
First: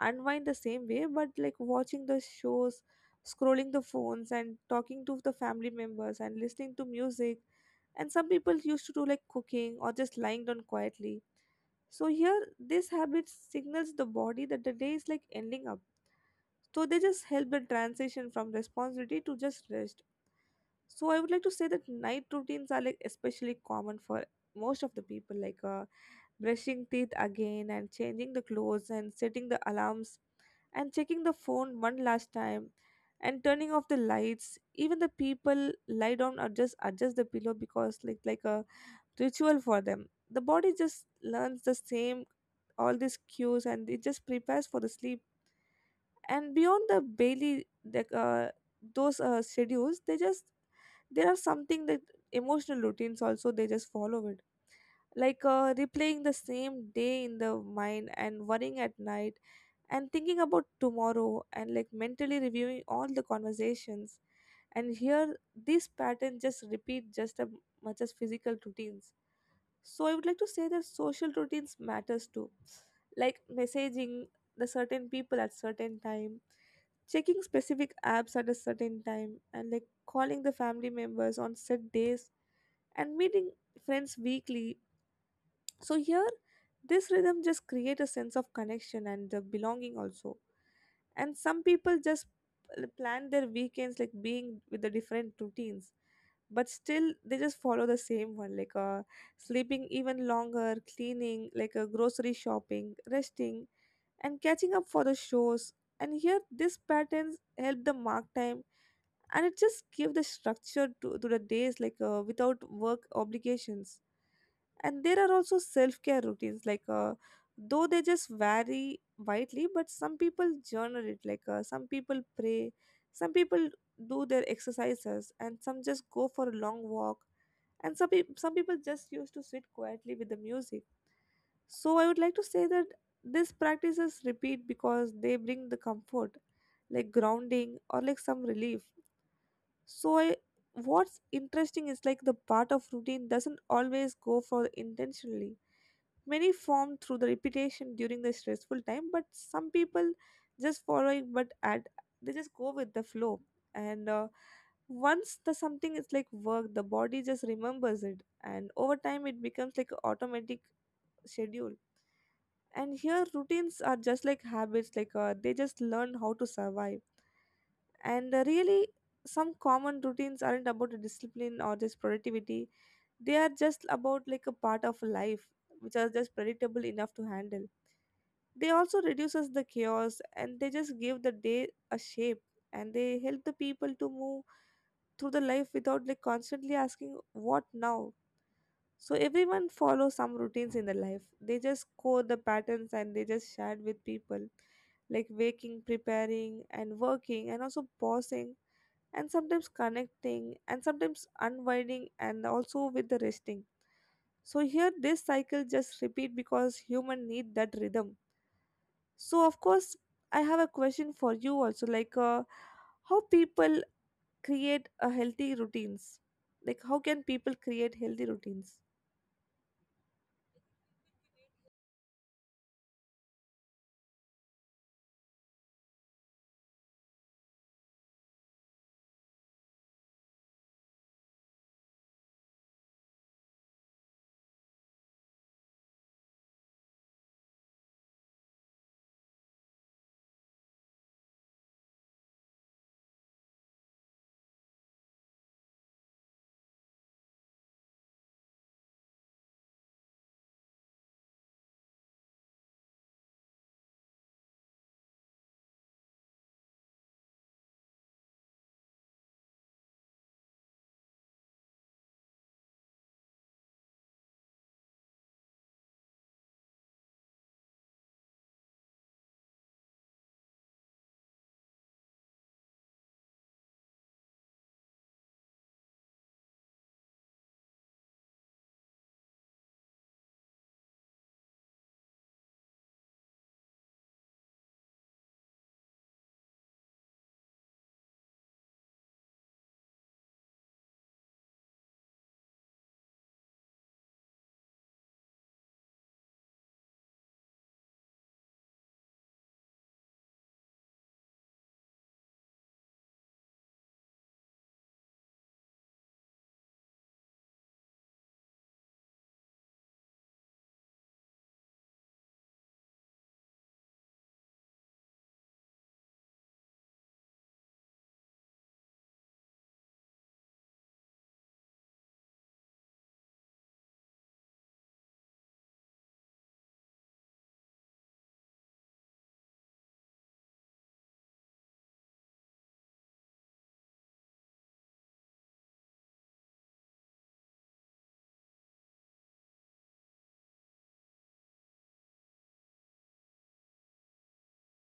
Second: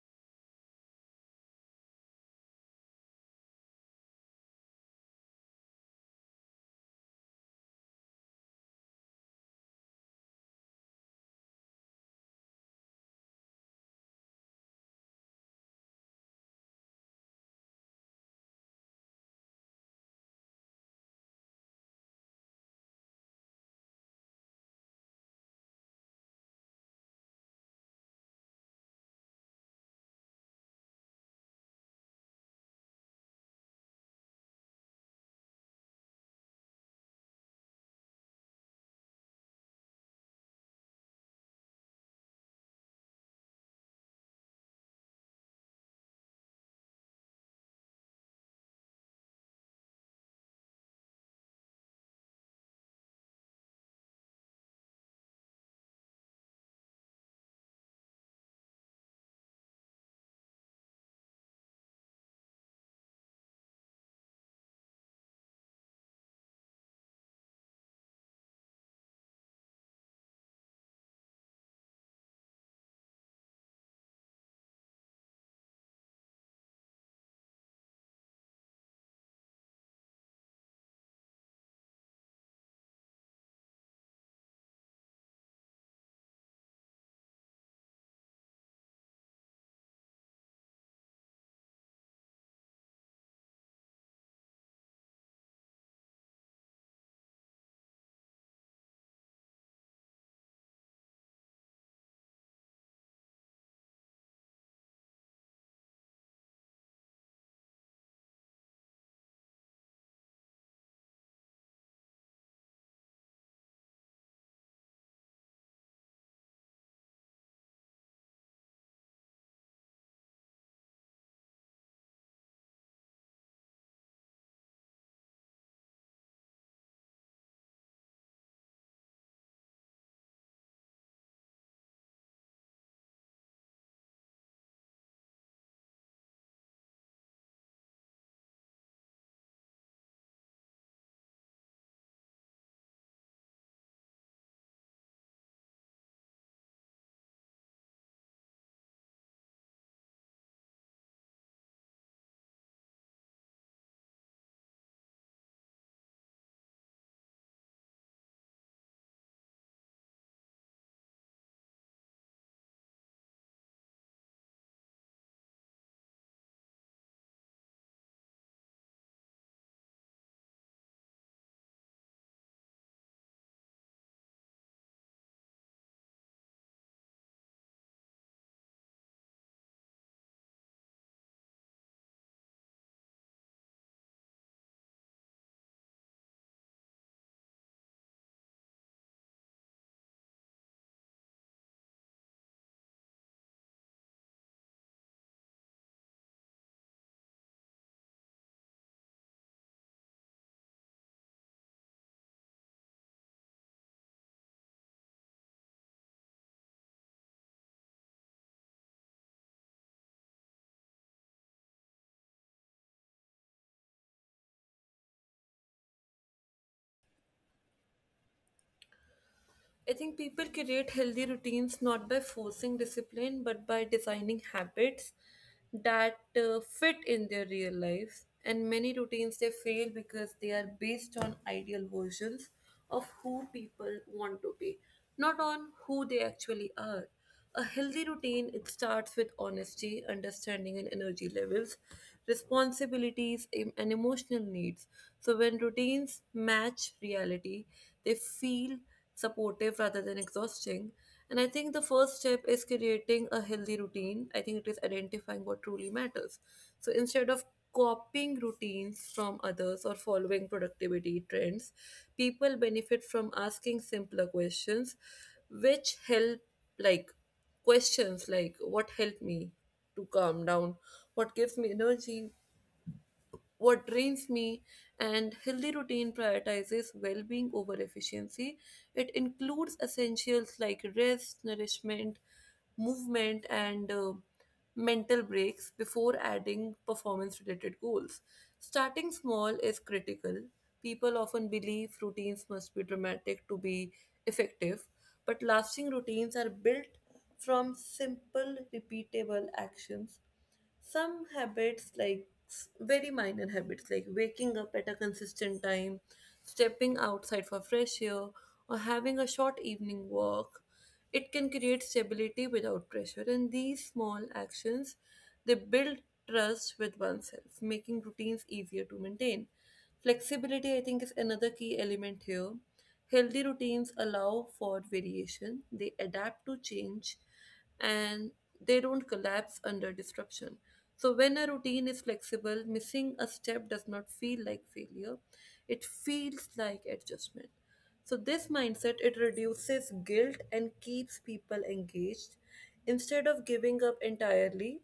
S2: unwind the same way, but like watching the shows, scrolling the phones, and talking to the family members, and listening to music. And some people used to do like cooking or just lying down quietly. So here, this habit signals the body that the day is like ending up. So they just help the transition from responsibility to just rest. So I would like to say that night routines are like especially common for most of the people, like brushing teeth again, and changing the clothes, and setting the alarms, and checking the phone one last time, and turning off the lights. Even the people lie down or just adjust the pillow because like a ritual for them. The body just learns the same all these cues, and it just prepares for the sleep. And beyond the daily, like those schedules, they just there are something that emotional routines also they just follow it, like replaying the same day in the mind, and worrying at night, and thinking about tomorrow, and like mentally reviewing all the conversations. And here these patterns just repeat just as much as physical routines. So I would like to say that social routines matters too, like messaging the certain people at certain time, checking specific apps at a certain time, and like calling the family members on set days, and meeting friends weekly. So here this rhythm just create a sense of connection and the belonging also. And some people just plan their weekends like being with the different routines, but still they just follow the same one, like sleeping even longer, cleaning, like a grocery shopping, resting, and catching up for the shows. And here, these patterns help the mark time, and it just give the structure to the days, like without work obligations. And there are also self care routines, like though they just vary widely, but some people journal it, like some people pray, some people do their exercises, and some just go for a long walk. And some people just used to sit quietly with the music. So I would like to say that these practices repeat because they bring the comfort, like grounding or like some relief. So I, what's interesting is like the part of routine doesn't always go for intentionally. Many form through the repetition during the stressful time, but some people just follow it, but at they just go with the flow. And once the something is like work, the body just remembers it, and over time it becomes like a automatic schedule. And here routines are just like habits, like they just learn how to survive. And really some common routines aren't about a discipline or just productivity, they are just about like a part of life, which are just predictable enough to handle. They also reduces the chaos, and they just give the day a shape, and they help the people to move through the life without like constantly asking what now. So everyone follows some routines in their life. They just code the patterns, and they just share with people, like waking, preparing, and working, and also pausing, and sometimes connecting, and sometimes unwinding, and also with the resting. So here, this cycle just repeat because human need that rhythm. So of course, I have a question for you also, like how people create a healthy routines. Like how can people create healthy routines?
S1: I think people create healthy routines not by forcing discipline but by designing habits that fit in their real lives. And many routines they fail because they are based on ideal versions of who people want to be, not on who they actually are. A healthy routine it starts with honesty, understanding and energy levels, responsibilities and emotional needs. So when routines match reality, they feel supportive rather than exhausting. And I think the first step is creating a healthy routine. I think it is identifying what truly matters. So instead of copying routines from others or following productivity trends, people benefit from asking simpler questions, which help, like questions like what helped me to calm down, what gives me energy, what drains me. And healthy routine prioritizes well-being over efficiency. It includes essentials like rest, nourishment, movement, and mental breaks before adding performance related goals. Starting small is critical. People often believe routines must be dramatic to be effective, but lasting routines are built from simple repeatable actions. Some habits, like very minor habits like waking up at a consistent time, stepping outside for fresh air, or having a short evening walk, it can create stability without pressure, and these small actions they build trust with oneself, making routines easier to maintain. Flexibility, I think, is another key element here. Healthy routines allow for variation, they adapt to change, and they don't collapse under disruption. So, when a routine is flexible, missing a step does not feel like failure, it feels like adjustment. So this mindset it reduces guilt and keeps people engaged instead of giving up entirely.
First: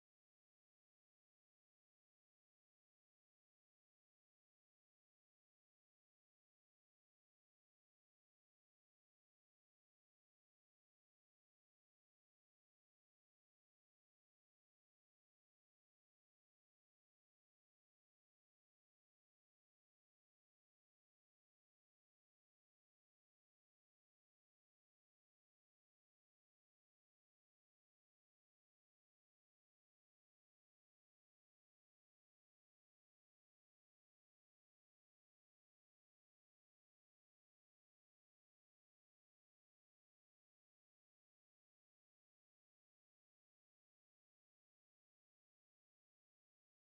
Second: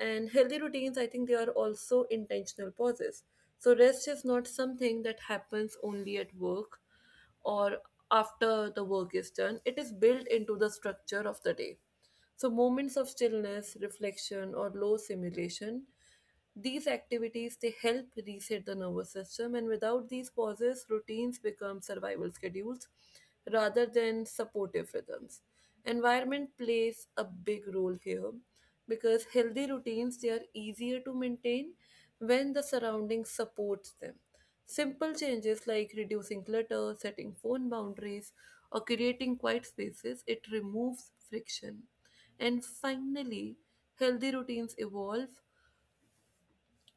S1: And healthy routines, I think they are also intentional pauses. So rest is not something that happens only at work or after the work is done, it is built into the structure of the day. So, moments of stillness, reflection, or low simulation, these activities they help reset the nervous system, and without these pauses, routines become survival schedules rather than supportive rhythms. Environment plays a big role here, because healthy routines they are easier to maintain when the surroundings supports them. Simple changes like reducing clutter, setting phone boundaries, or creating quiet spaces, it removes friction. And finally, healthy routines evolve,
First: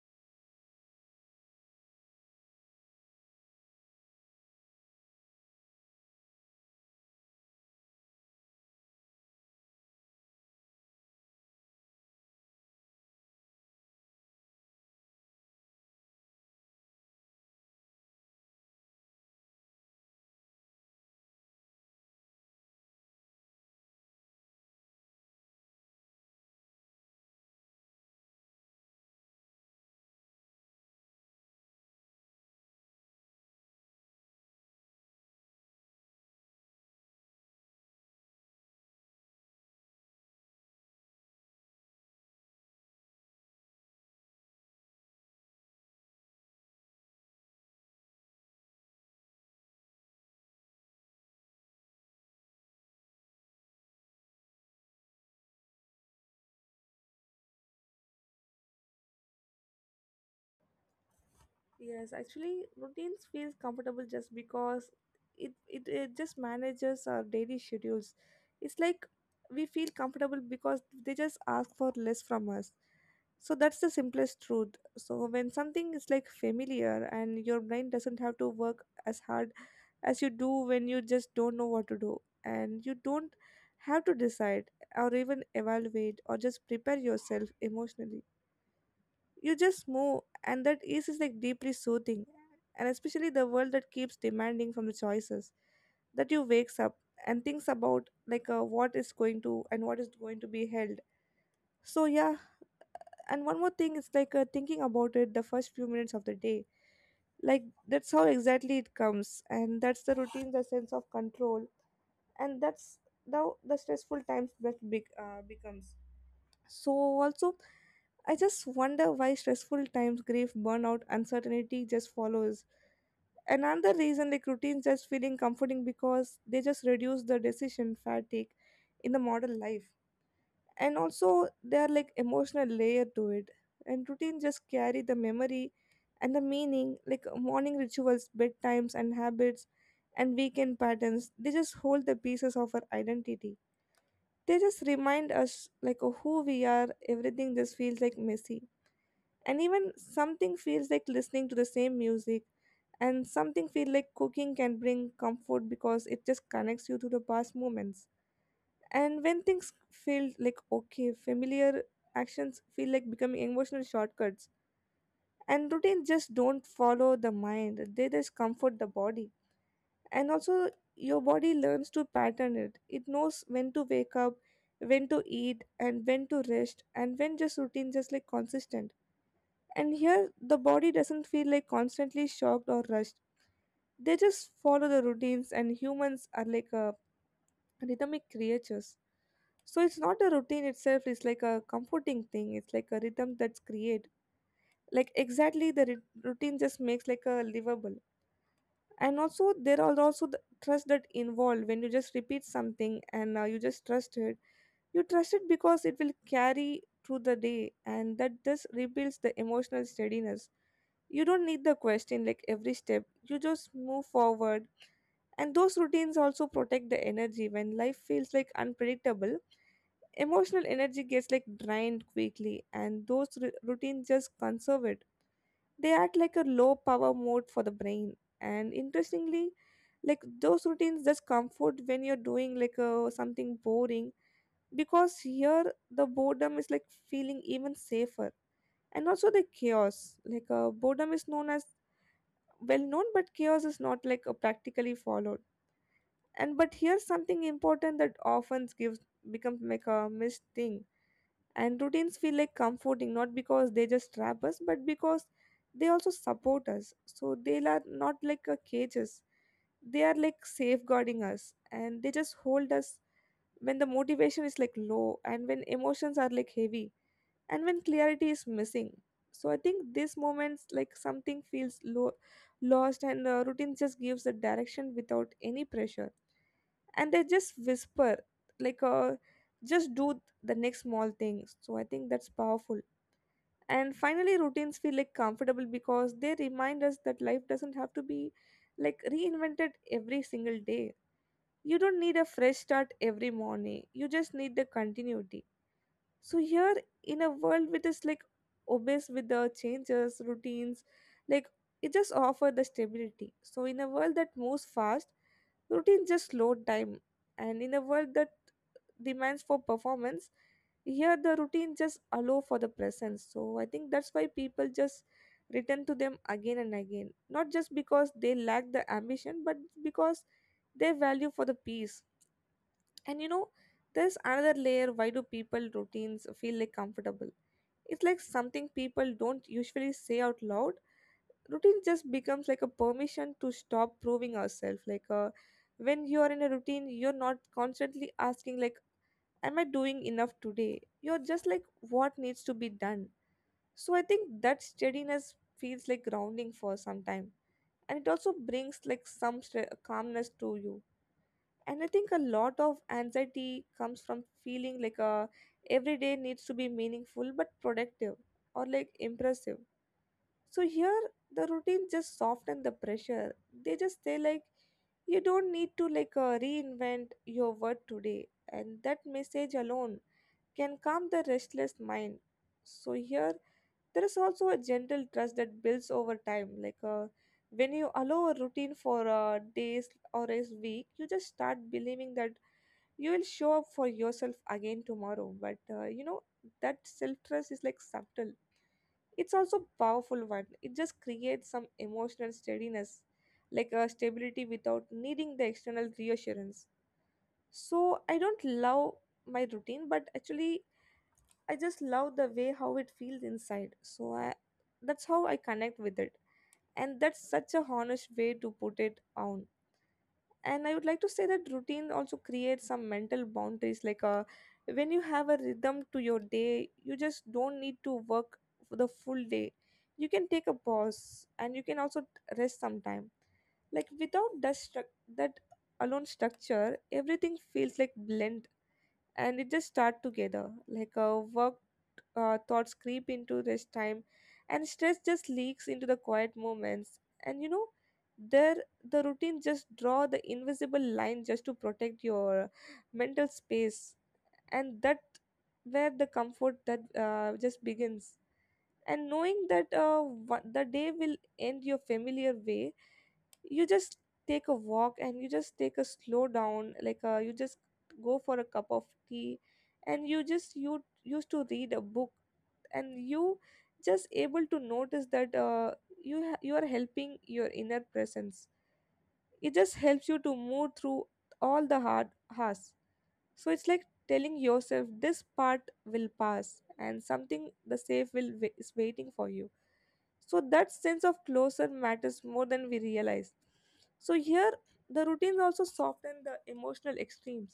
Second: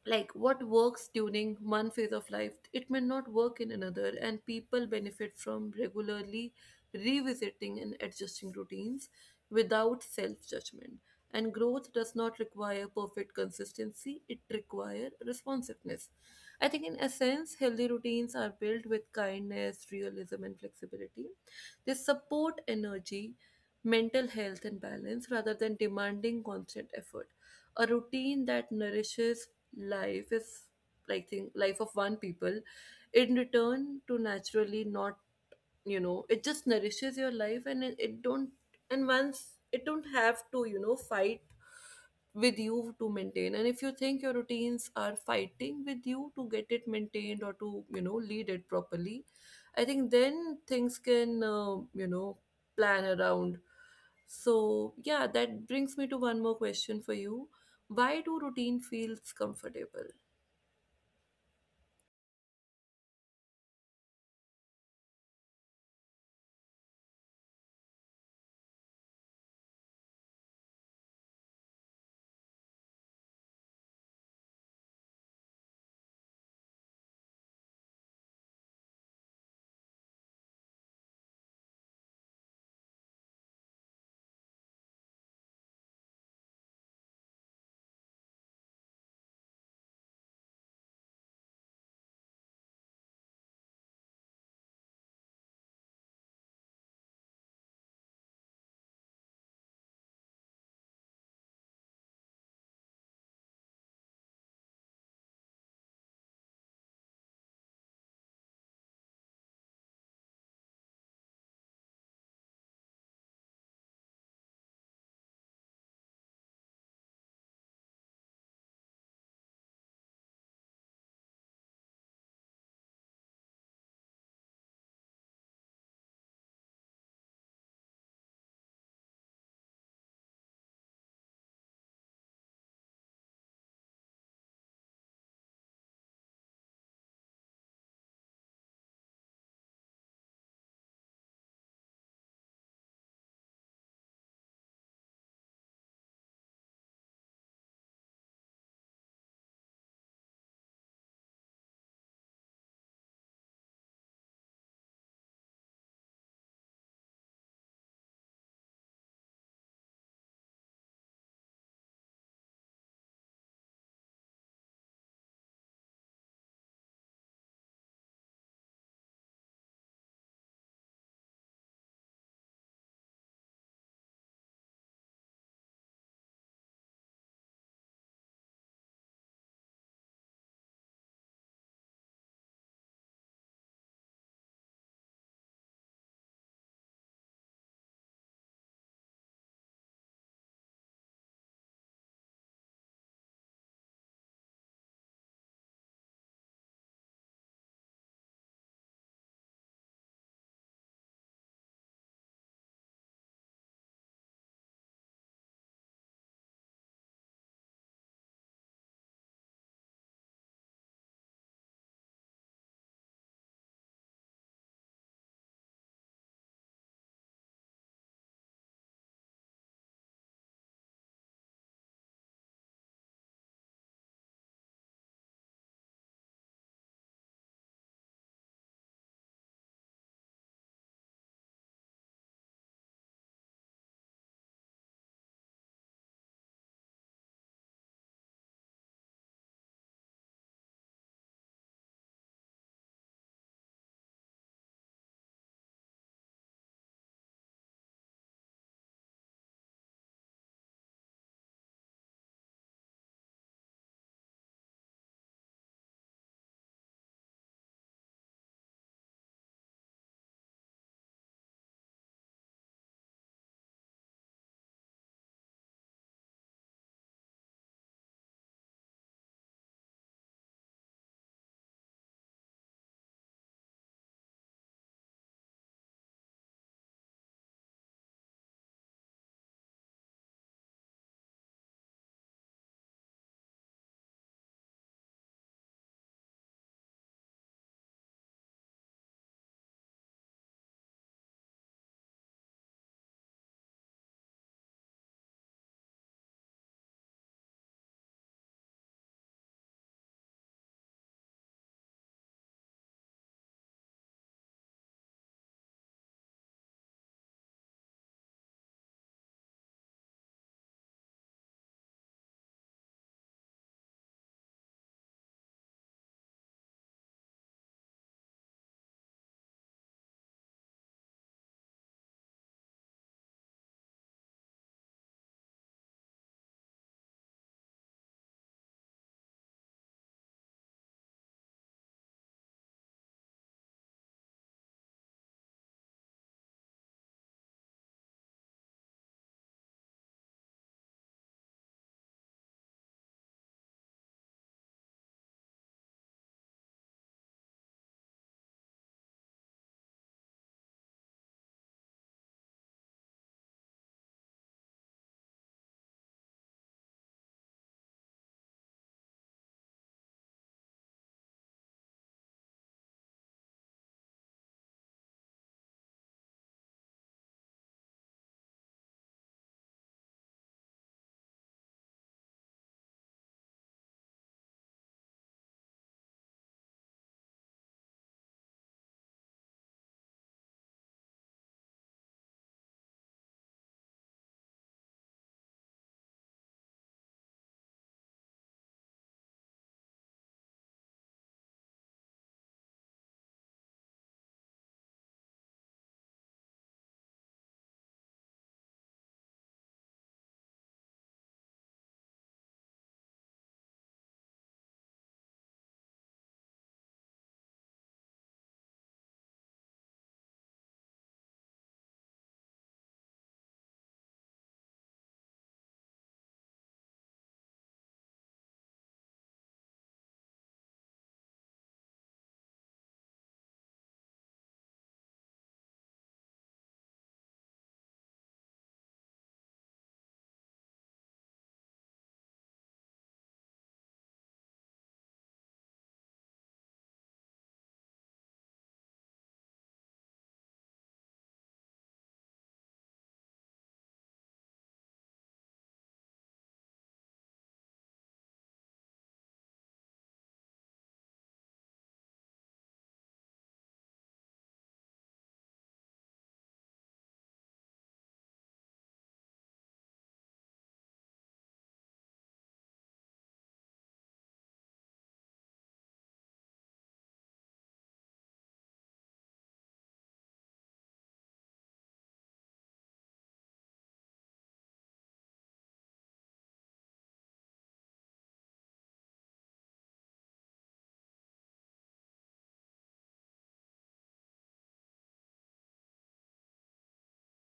S1: like what works during one phase of life it may not work in another, and people benefit from regularly revisiting and adjusting routines without self judgment. And growth does not require perfect consistency, it requires responsiveness. I think in essence healthy routines are built with kindness, realism, and flexibility. They support energy, mental health, and balance rather than demanding constant effort. A routine that nourishes life is like think life of one people in return to naturally not it just nourishes your life. And it don't, and once it don't have to fight with you to maintain. And if you think your routines are fighting with you to get it maintained or to lead it properly, I think then things can plan around. So yeah, that brings me to one more question for you. Why do routine feels comfortable?
S2: Yes, actually, routines feels comfortable just because it just manages our daily schedules. It's like we feel comfortable because they just ask for less from us. So that's the simplest truth. So when something is like familiar, and your brain doesn't have to work as hard as you do when you just don't know what to do, and you don't have to decide or even evaluate or just prepare yourself emotionally, you just move, and that ease is like deeply soothing. And especially the world that keeps demanding from the choices that you wakes up and thinks about, like what is going to and what is going to be held. So yeah. And one more thing, it's like thinking about it the first few minutes of the day, like that's how exactly it comes, and that's the routine, the sense of control. And that's the stressful times that big, becomes. So also I just wonder why stressful times, grief, burnout, uncertainty just follows. Another reason, like routines just feeling comforting because they just reduce the decision fatigue in the modern life. And also there are like emotional layer to it. And routine just carry the memory and the meaning, like morning rituals, bedtimes, and habits, and weekend patterns. They just hold the pieces of our identity. They just remind us like of who we are, everything just feels like messy. And even something feels like listening to the same music, and something feel like cooking can bring comfort because it just connects you to the past moments. And when things feel like okay, familiar actions feel like becoming emotional shortcuts. And routines just don't follow the mind, they just comfort the body. And also your body learns to pattern it, it knows when to wake up, when to eat, and when to rest. And when just routine just like consistent, and here the body doesn't feel like constantly shocked or rushed, they just follow the routines. And humans are like a rhythmic creatures, so it's not a routine itself, it's like a comforting thing, it's like a rhythm that's create, like exactly the routine just makes like a livable. And also there are also the trust that involved when you just repeat something, and you just trust it. You trust it because it will carry through the day, and that just rebuilds the emotional steadiness. You don't need the question like every step, you just move forward. And those routines also protect the energy when life feels like unpredictable. Emotional energy gets like drained quickly, and those routines just conserve it. They act like a low power mode for the brain. And interestingly, like those routines just comfort when you're doing like a, something boring, because here the boredom is like feeling even safer. And also the chaos, like boredom is known as well known, but chaos is not like practically followed. And but here's something important that often gives becomes like a missed thing. And routines feel like comforting not because they just trap us, but because they also support us. So they are not like a cages, they are like safeguarding us, and they just hold us when the motivation is like low, and when emotions are like heavy, and when clarity is missing. So I think these moments like something feels low lost, and routine just gives a direction without any pressure. And they just whisper, like just do the next small things. So I think that's powerful. And finally routines feel like comfortable because they remind us that life doesn't have to be like reinvented every single day. You don't need a fresh start every morning, you just need the continuity. So here in a world which is like obsessed with the changes, routines, like, it just offer the stability. So in a world that moves fast, routine just slow time. And in a world that demands for performance, here the routine just allow for the presence. So I think that's why people just return to them again and again, not just because they lack the ambition, but because they value for the peace. And you know, there's another layer, why do people routines feel like comfortable? It's like something people don't usually say out loud. Routine just becomes like a permission to stop proving ourselves. Like when you're in a routine, you're not constantly asking like, "Am I doing enough today?" You're just like, "What needs to be done?" So I think that steadiness feels like grounding for some time, and it also brings like some calmness to you. And I think a lot of anxiety comes from feeling like a every day needs to be meaningful but productive or like impressive. So here the routine just soften the pressure, they just say like you don't need to like reinvent your word today, and that message alone can calm the restless mind. So here there is also a gentle trust that builds over time, like when you allow a routine for days or a week, you just start believing that you will show up for yourself again tomorrow. But you know, that self trust is like subtle, it's also powerful one, it just creates some emotional steadiness, like a stability without needing the external reassurance. So I don't love my routine, but actually I just love the way how it feels inside, so I that's how I connect with it. And that's such a honest way to put it on. And I would like to say that routine also creates some mental boundaries, like when you have a rhythm to your day, you just don't need to work for the full day, you can take a pause, and you can also rest sometime. Like without that that alone structure, everything feels like blend, and it just start together like a work, thoughts creep into rest time, and stress just leaks into the quiet moments. And you know, there the routine just draw the invisible line just to protect your mental space. And that where the comfort that just begins. And knowing that what, the day will end your familiar way, you just take a walk, and you just take a slow down, like you just go for a cup of tea, and you just you used to read a book, and you just able to notice that you are helping your inner presence. It just helps you to move through all the hard has. So it's like telling yourself this part will pass, and something the safe will is waiting for you. So that sense of closer matters more than we realize. So here the routines also soften the emotional extremes.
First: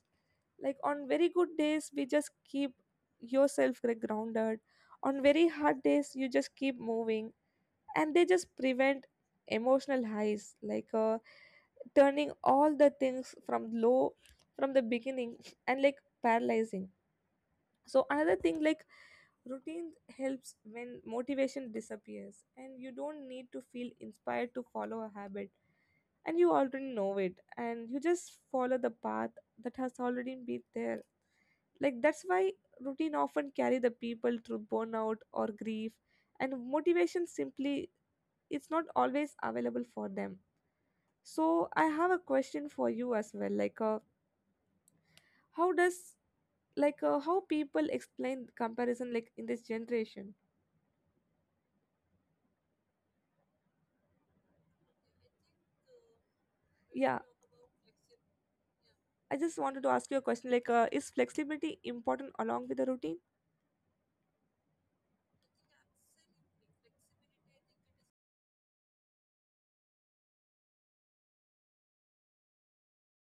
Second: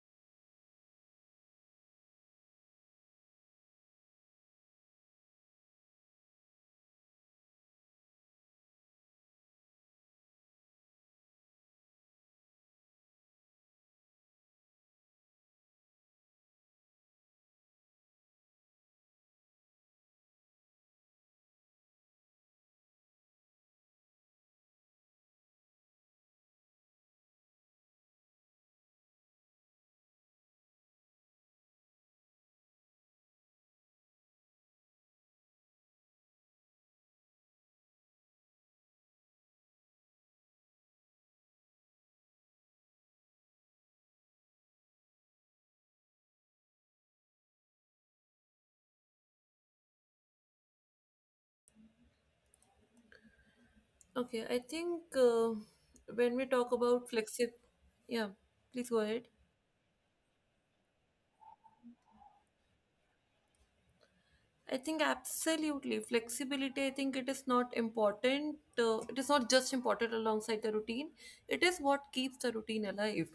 S2: Like on very good days we just keep yourself like, grounded. On very hard days you just keep moving, and they just prevent emotional highs, like turning all the things from low from the beginning and like paralyzing. So another thing, like routine helps when motivation disappears, and you don't need to feel inspired to follow a habit, and you already know it, and you just follow the path that has already been there. Like that's why routine often carry the people through burnout or grief, and motivation simply it's not always available for them. So I have a question for you as well, like how does like how people explain comparison like in this generation.
S1: Okay, I think when we talk about
S2: Yeah,
S1: flexi, yeah, please go ahead.
S2: I just wanted to ask you a question like is flexibility important along with the routine?
S1: I think absolutely flexibility. I think it is not important. It is not just important alongside the routine. It is what keeps the routine alive,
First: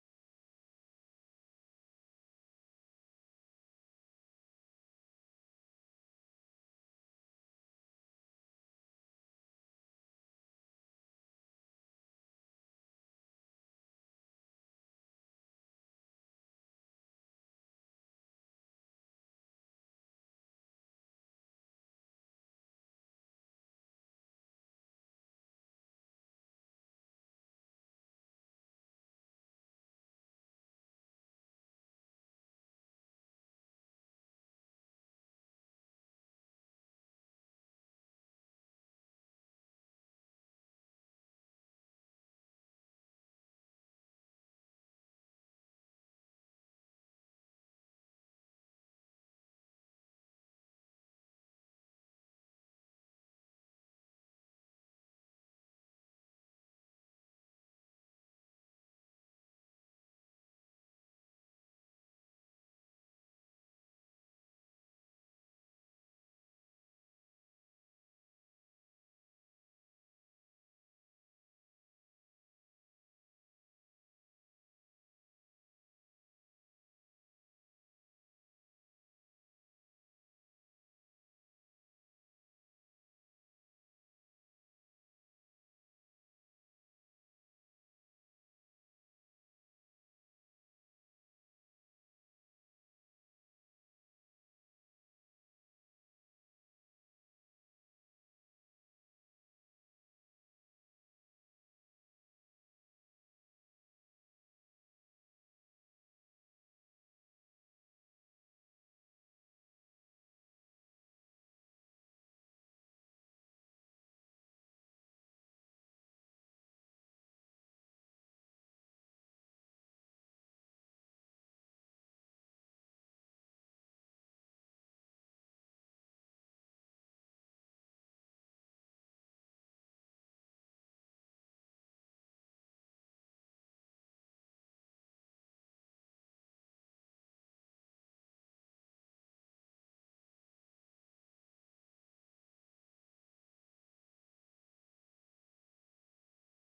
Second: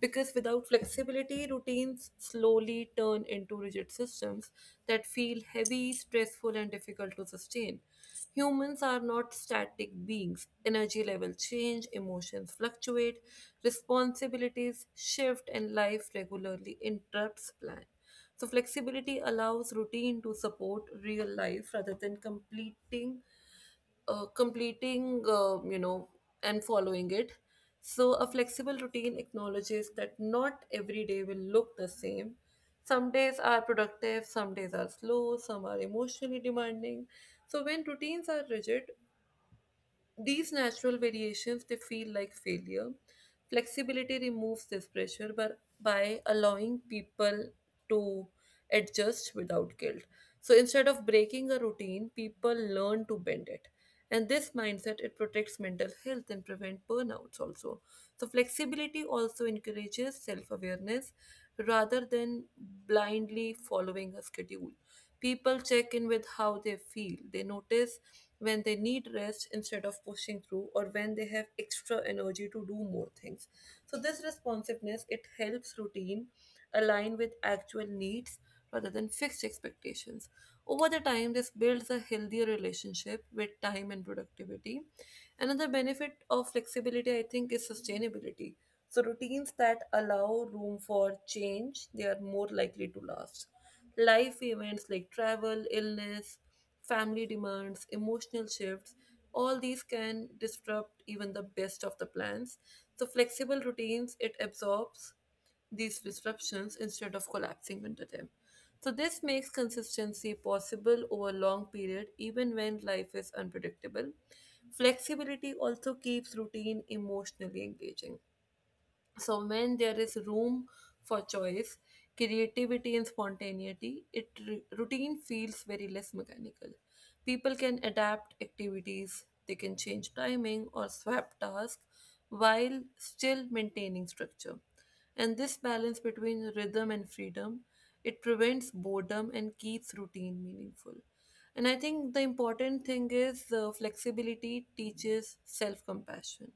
S1: because without flexibility, routines slowly turn into rigid systems that feel heavy, stressful, and difficult to sustain. Humans are not static beings. Energy levels change, emotions fluctuate, responsibilities shift, and life regularly interrupts plans. So flexibility allows routine to support real life rather than completing, completing, and following it. So a flexible routine acknowledges that not every day will look the same. Some days are productive, some days are slow, some are emotionally demanding. So when routines are rigid, these natural variations they feel like failure. Flexibility removes this pressure but by allowing people to adjust without guilt. So instead of breaking a routine, people learn to bend it. And this mindset it protects mental health and prevent burnouts also. So flexibility also encourages self-awareness rather than blindly following a schedule. People check in with how they feel. They notice when they need rest instead of pushing through, or when they have extra energy to do more things. So this responsiveness it helps routine align with actual needs rather than fixed expectations. Over the time this builds a healthier relationship with time and productivity. Another benefit of flexibility, I think, is sustainability. So routines that allow room for change, they are more likely to last. Life events like travel, illness, family demands, emotional shifts, all these can disrupt even the best of the plans. So flexible routines, it absorbs these disruptions instead of collapsing into them. So this makes consistency possible over long period even when life is unpredictable. Flexibility also keeps routine emotionally engaging. So, when there is room for choice, creativity, and spontaneity, it routine feels very less mechanical. People can adapt activities, they can change timing or swap tasks while still maintaining structure. And this balance between rhythm and freedom, it prevents boredom and keeps routine meaningful. And I think the important thing is flexibility teaches self compassion.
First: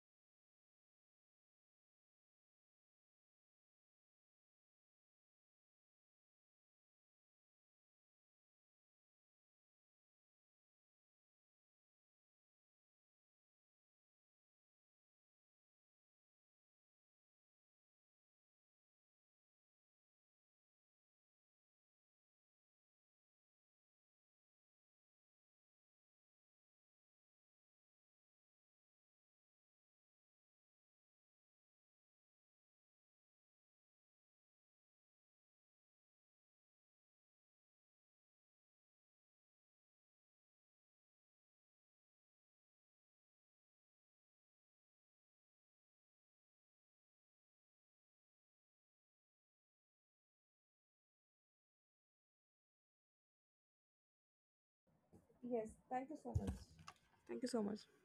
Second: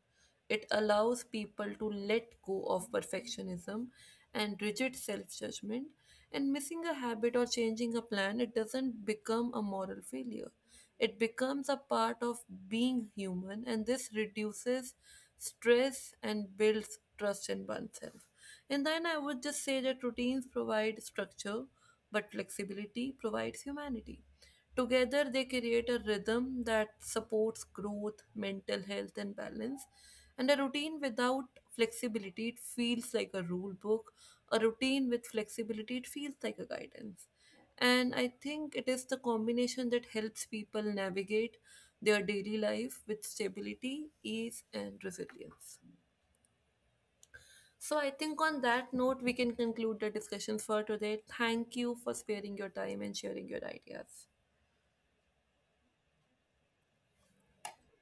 S1: It allows people to let go of perfectionism and rigid self judgment, and missing a habit or changing a plan, it doesn't become a moral failure. It becomes a part of being human, and this reduces stress and builds trust in oneself. And then I would just say that routines provide structure, but flexibility provides humanity. Together, they create a rhythm that supports growth, mental health, and balance. And a routine without flexibility, it feels like a rule book. A routine with flexibility, it feels like a guidance. And I think it is the combination that helps people navigate their daily life with stability, ease, and resilience. So I think on that note, we can conclude the discussions for today. Thank you for sparing your time and sharing your ideas.
S2: Yes, thank you so much. Thank you so much.